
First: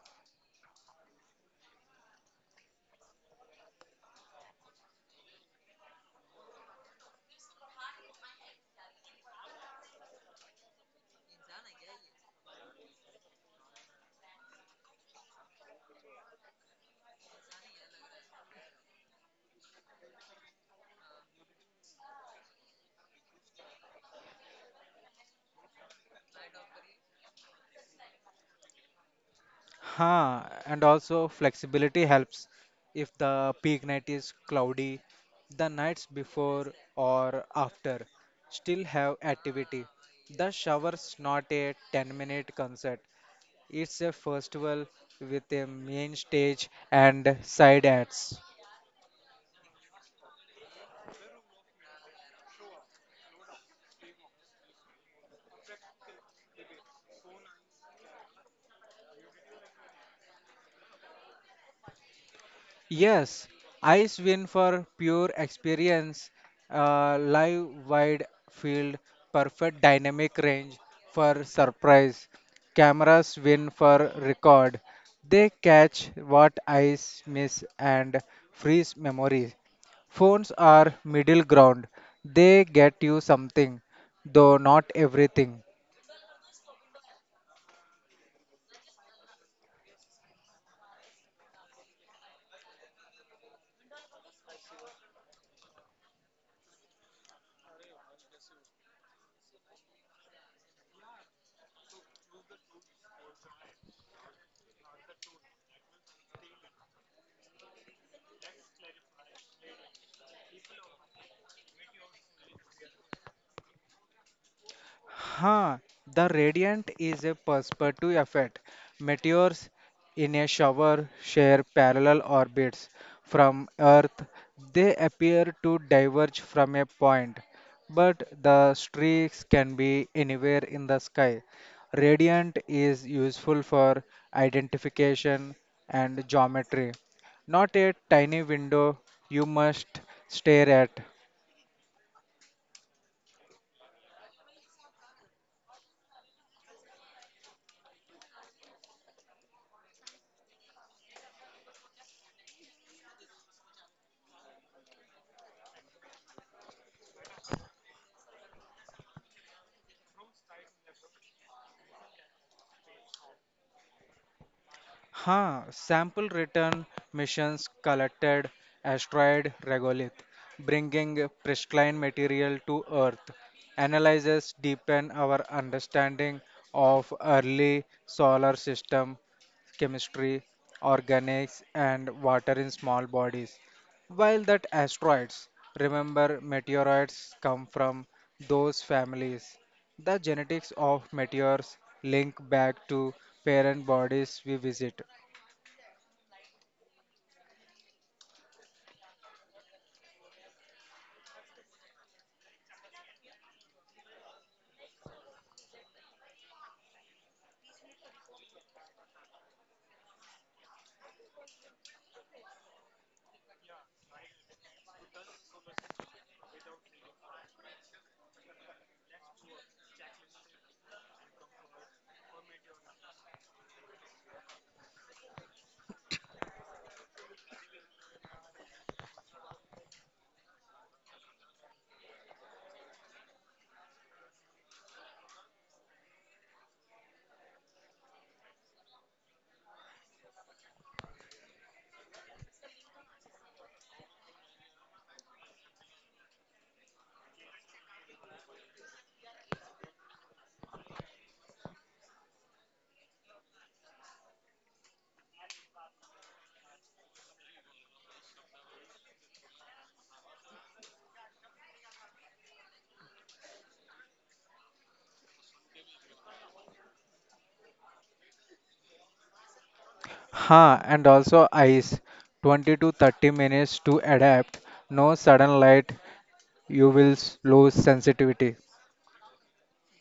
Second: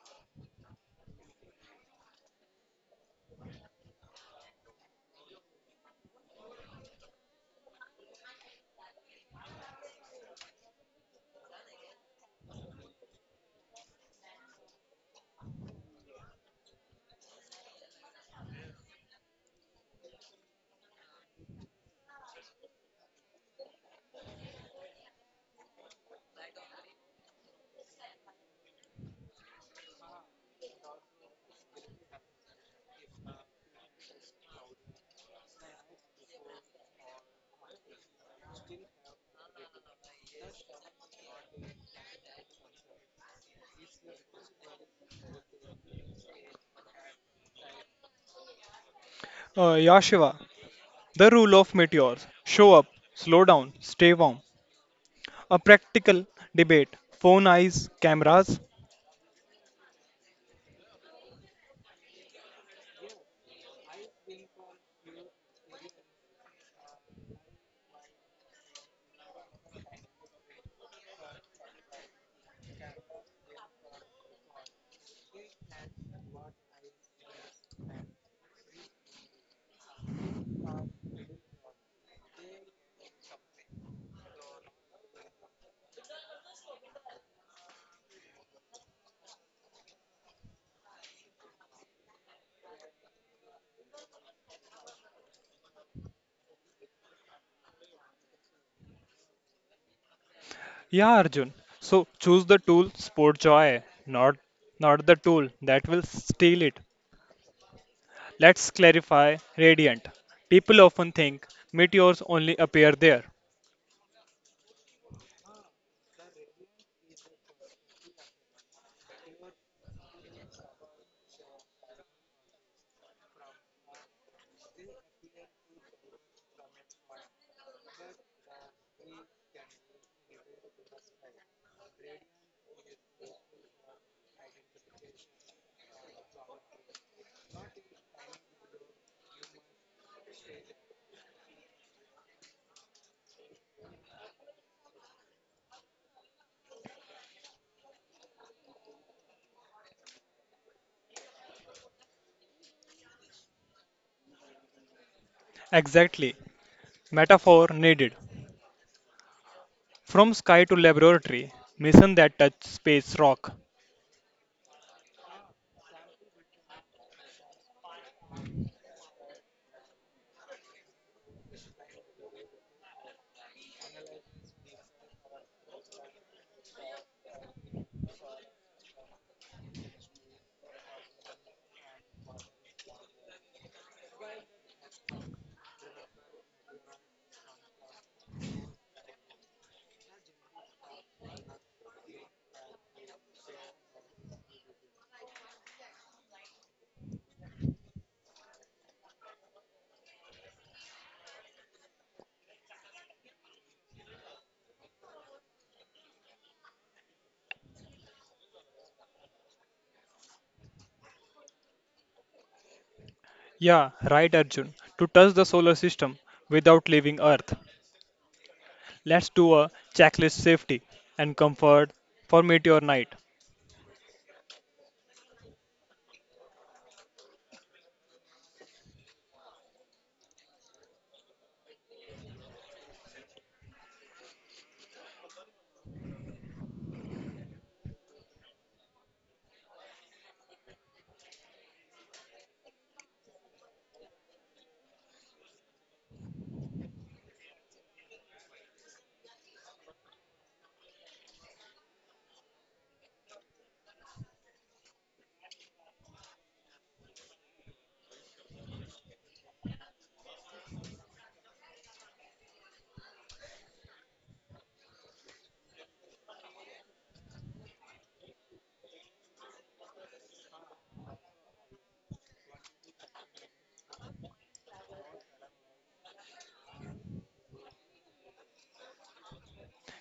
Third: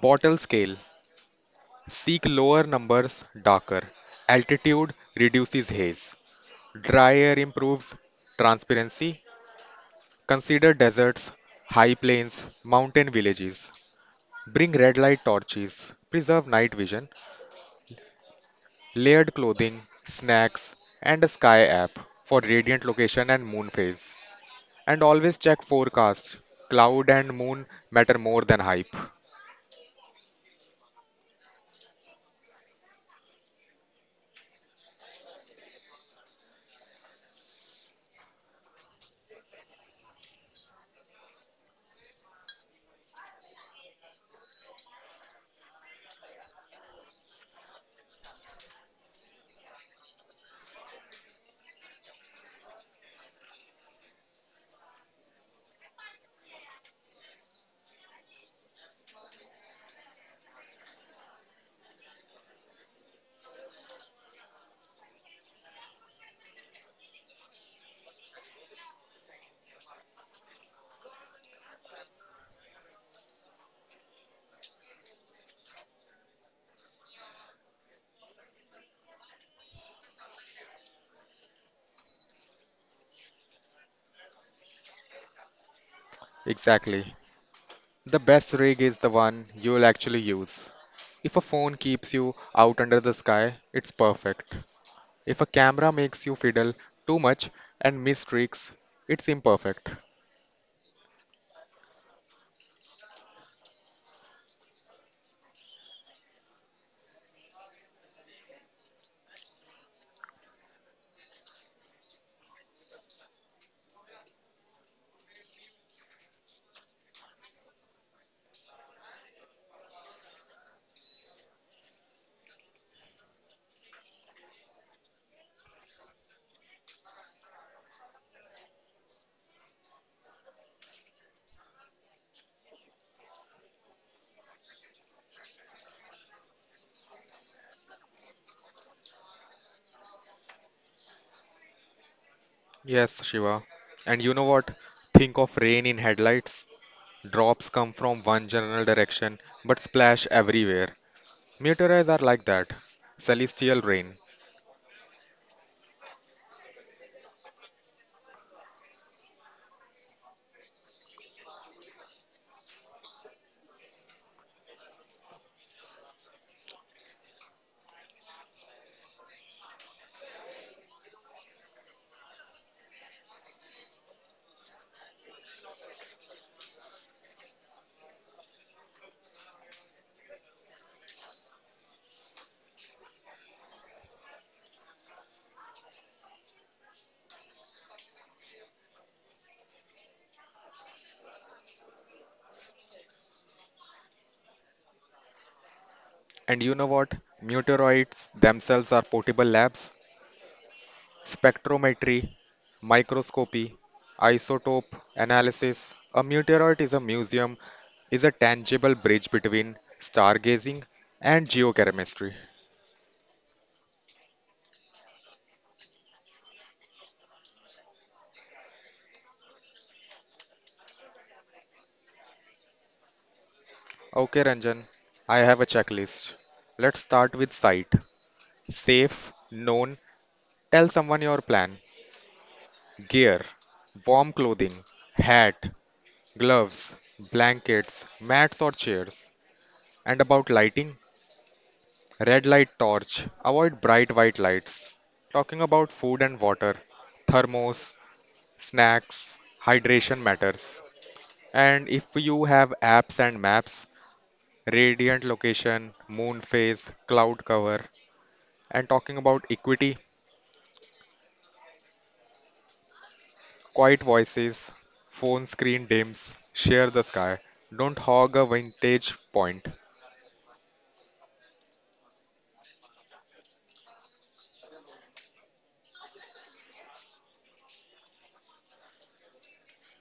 Speaker 3: Bottle scale. Seek lower numbers darker. Altitude reduces haze. Dry air improves transparency. Consider deserts, high plains, mountain villages. Bring red light torches. Preserve night vision. Layered clothing, snacks, and a sky app for radiant location and moon phase. And always check forecast. Cloud and moon matter more than hype.
Speaker 2: Huh, and also flexibility helps. If the peak night is cloudy, the nights before or after still have activity. The shower's not a 10-minute concert. It's a festival with a main stage and side acts.
Speaker 1: Yashiva, the rule of meteors: show up, slow down, stay warm. A practical debate. Phone eyes, cameras.
Speaker 2: Yes, ice win for pure experience, live wide field, perfect dynamic range for surprise. Cameras win for record. They catch what eyes miss and freeze memory. Phones are middle ground. They get you something, though not everything.
Speaker 3: Exactly. The best rig is the one you'll actually use. If a phone keeps you out under the sky, it's perfect. If a camera makes you fiddle too much and miss tricks, it's imperfect.
Speaker 1: Yeah, Arjun. So choose the tool sport joy, not the tool that will steal it. Let's clarify radiant. People often think meteors only appear there.
Speaker 2: Huh, the radiant is a perspective effect. Meteors in a shower share parallel orbits from Earth. They appear to diverge from a point, but the streaks can be anywhere in the sky. Radiant is useful for identification and geometry. Not a tiny window you must stare at.
Speaker 3: Yes, Shiva. And you know what? Think of rain in headlights. Drops come from one general direction but splash everywhere. Meteoroids are like that. Celestial rain.
Speaker 1: Exactly. Metaphor needed. From sky to laboratory, mission that touch space rock.
Speaker 2: Huh, sample return missions collected asteroid regolith, bringing pristine material to Earth. Analyzes deepen our understanding of early solar system chemistry, organics, and water in small bodies. While that asteroids, remember meteoroids come from those families. The genetics of meteors link back to parent bodies we visit.
Speaker 3: And you know what? Meteoroids themselves are portable labs. Spectrometry, microscopy, isotope analysis. A meteoroid is a museum is a tangible bridge between stargazing and geochemistry.
Speaker 1: Yeah, right, Arjun. To touch the solar system without leaving Earth. Let's do a checklist safety and comfort for meteor night.
Speaker 3: Okay, Ranjan, I have a checklist. Let's start with sight. Safe, known, tell someone your plan. Gear, warm clothing, hat, gloves, blankets, mats or chairs. And about lighting, red light torch, avoid bright white lights. Talking about food and water, thermos, snacks, hydration matters. And if you have apps and maps, radiant location, moon phase, cloud cover, and talking about equity, quiet voices, phone screen dims, share the sky, don't hog a vintage point.
Speaker 2: Huh, and also ice 20 to 30 minutes to adapt. No sudden light, you will lose sensitivity.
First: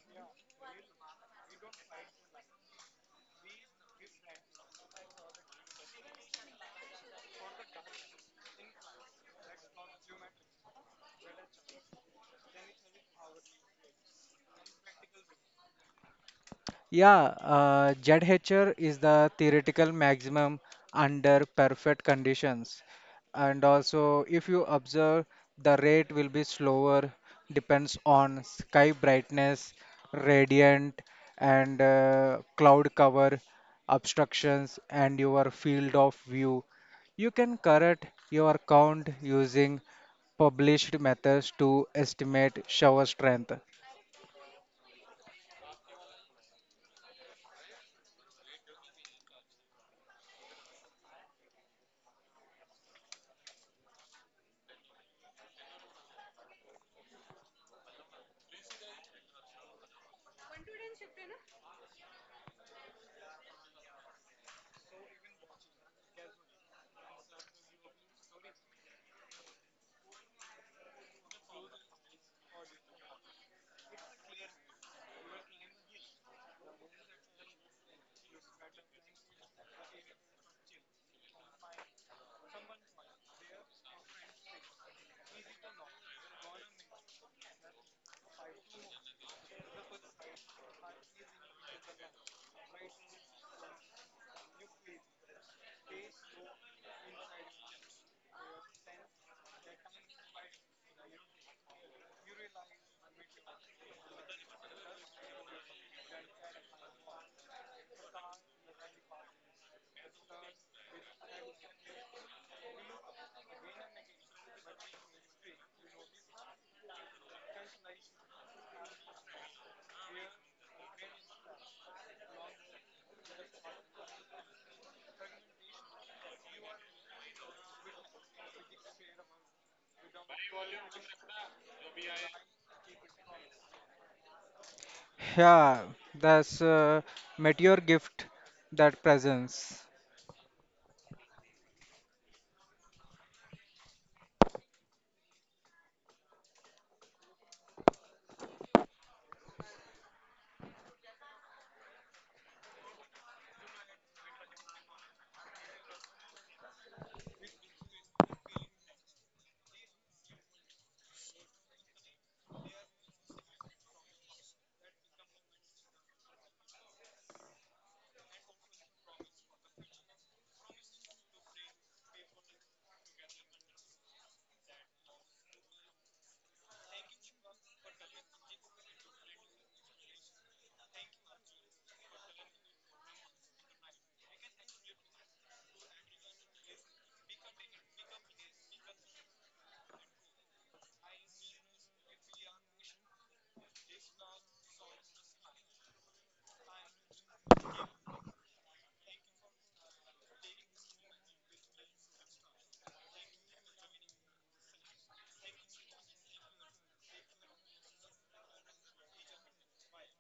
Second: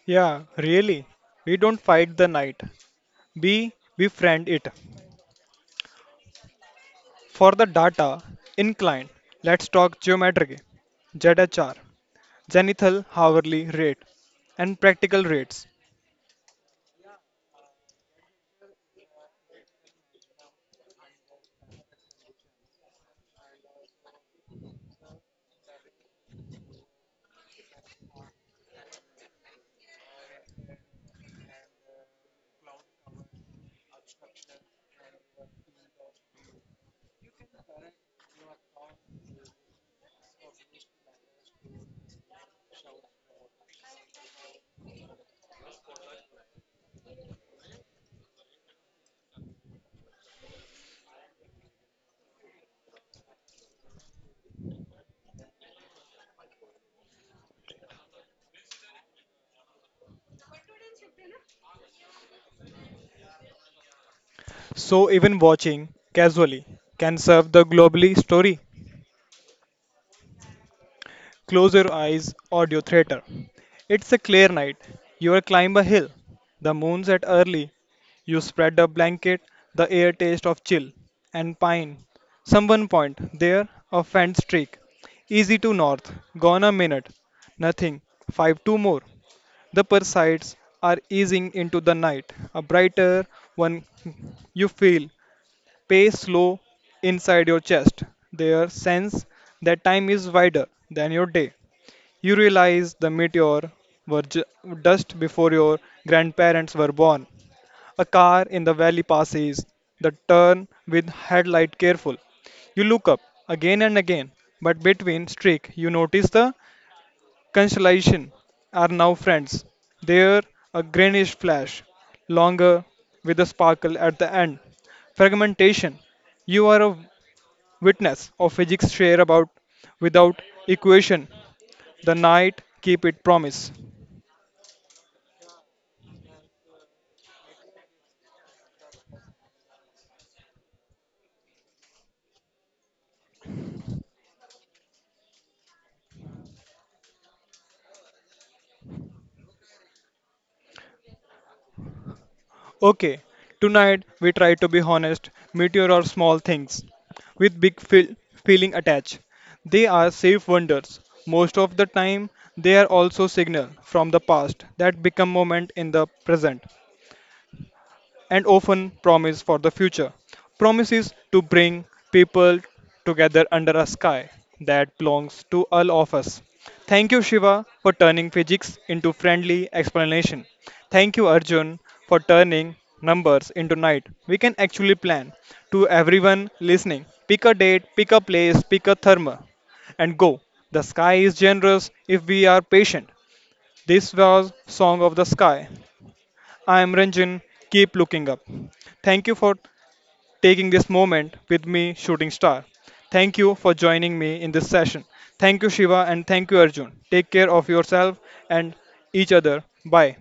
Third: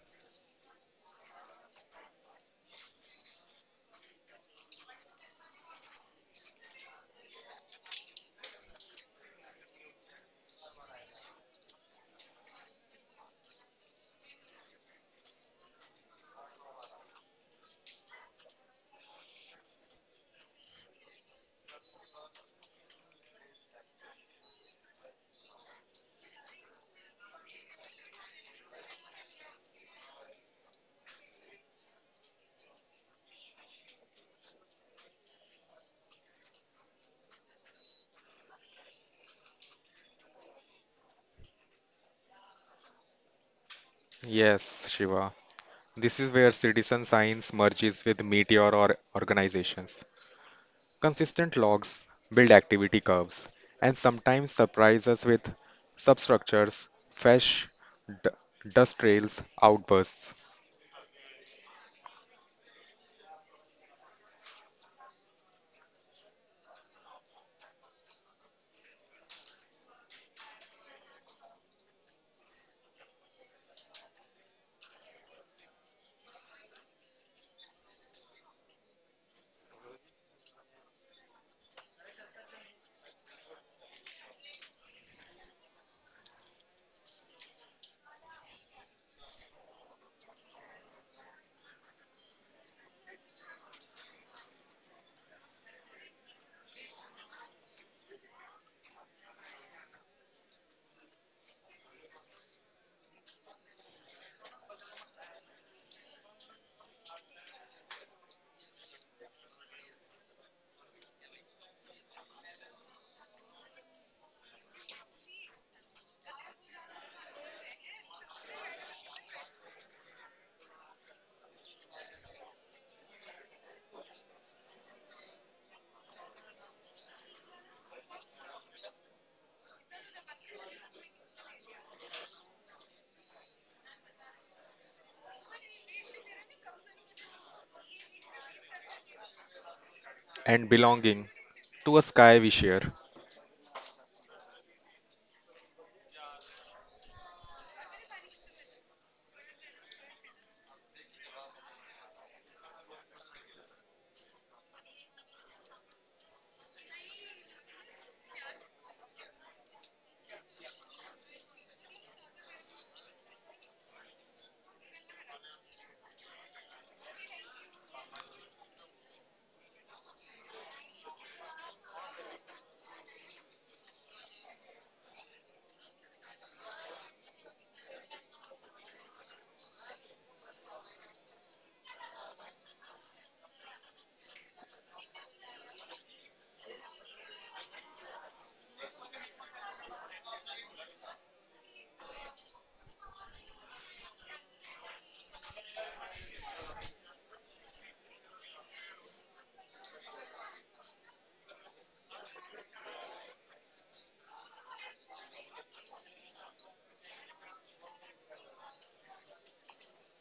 Speaker 1: Yeah, really. We don't fight the night. We befriend it. For the data, incline. Let's talk geometry, ZHR, zenithal hourly rate, and practical rates.
Speaker 2: Yeah, ZHR is the theoretical maximum under perfect conditions. And also, if you observe, the rate will be slower, depends on sky brightness, radiant, and cloud cover, obstructions, and your field of view. You can correct your count using published methods to estimate shower strength.
Speaker 3: Yes, Shiva. This is where citizen science merges with meteor or organizations. Consistent logs build activity curves and sometimes surprise us with substructures, fresh d- dust trails, outbursts,
Speaker 1: So even watching casually can serve the globally story. Close your eyes, audio theater. It's a clear night. You climb a hill. The moon's at early. You spread a blanket, the air taste of chill and pine. Someone point there a fan streak. Easy to north. Gone a minute. Nothing. Five two more. The Persides are easing into the night, a brighter one you feel pace slow inside your chest. Their sense that time is wider than your day. You realize the meteor were dust before your grandparents were born. A car in the valley passes, the turn with headlight careful. You look up again and again, but between streak you notice the Constellation are now friends. They're a greenish flash, longer with a sparkle at the end. Fragmentation. You are a witness of physics share about without equation. The night keep it promise.
Speaker 2: Yeah, that's meteor gift, that presence.
Speaker 3: and belonging to a sky we share.
Speaker 1: Okay, tonight we try to be honest, meteor or small things, with big feeling attached. They are safe wonders. Most of the time, they are also signal from the past that become moment in the present and often promise for the future. Promises to bring people together under a sky that belongs to all of us. Thank you, Shiva, for turning physics into friendly explanation. Thank you, Arjun, for turning numbers into night. We can actually plan. To everyone listening, pick a date, pick a place, pick a therma, and go. The sky is generous if we are patient. This was Song of the Sky. I am Ranjan. Keep looking up. Thank you for taking this moment with me, Shooting Star. Thank you for joining me in this session. Thank you, Shiva, and thank you, Arjun. Take care of yourself and each other. Bye.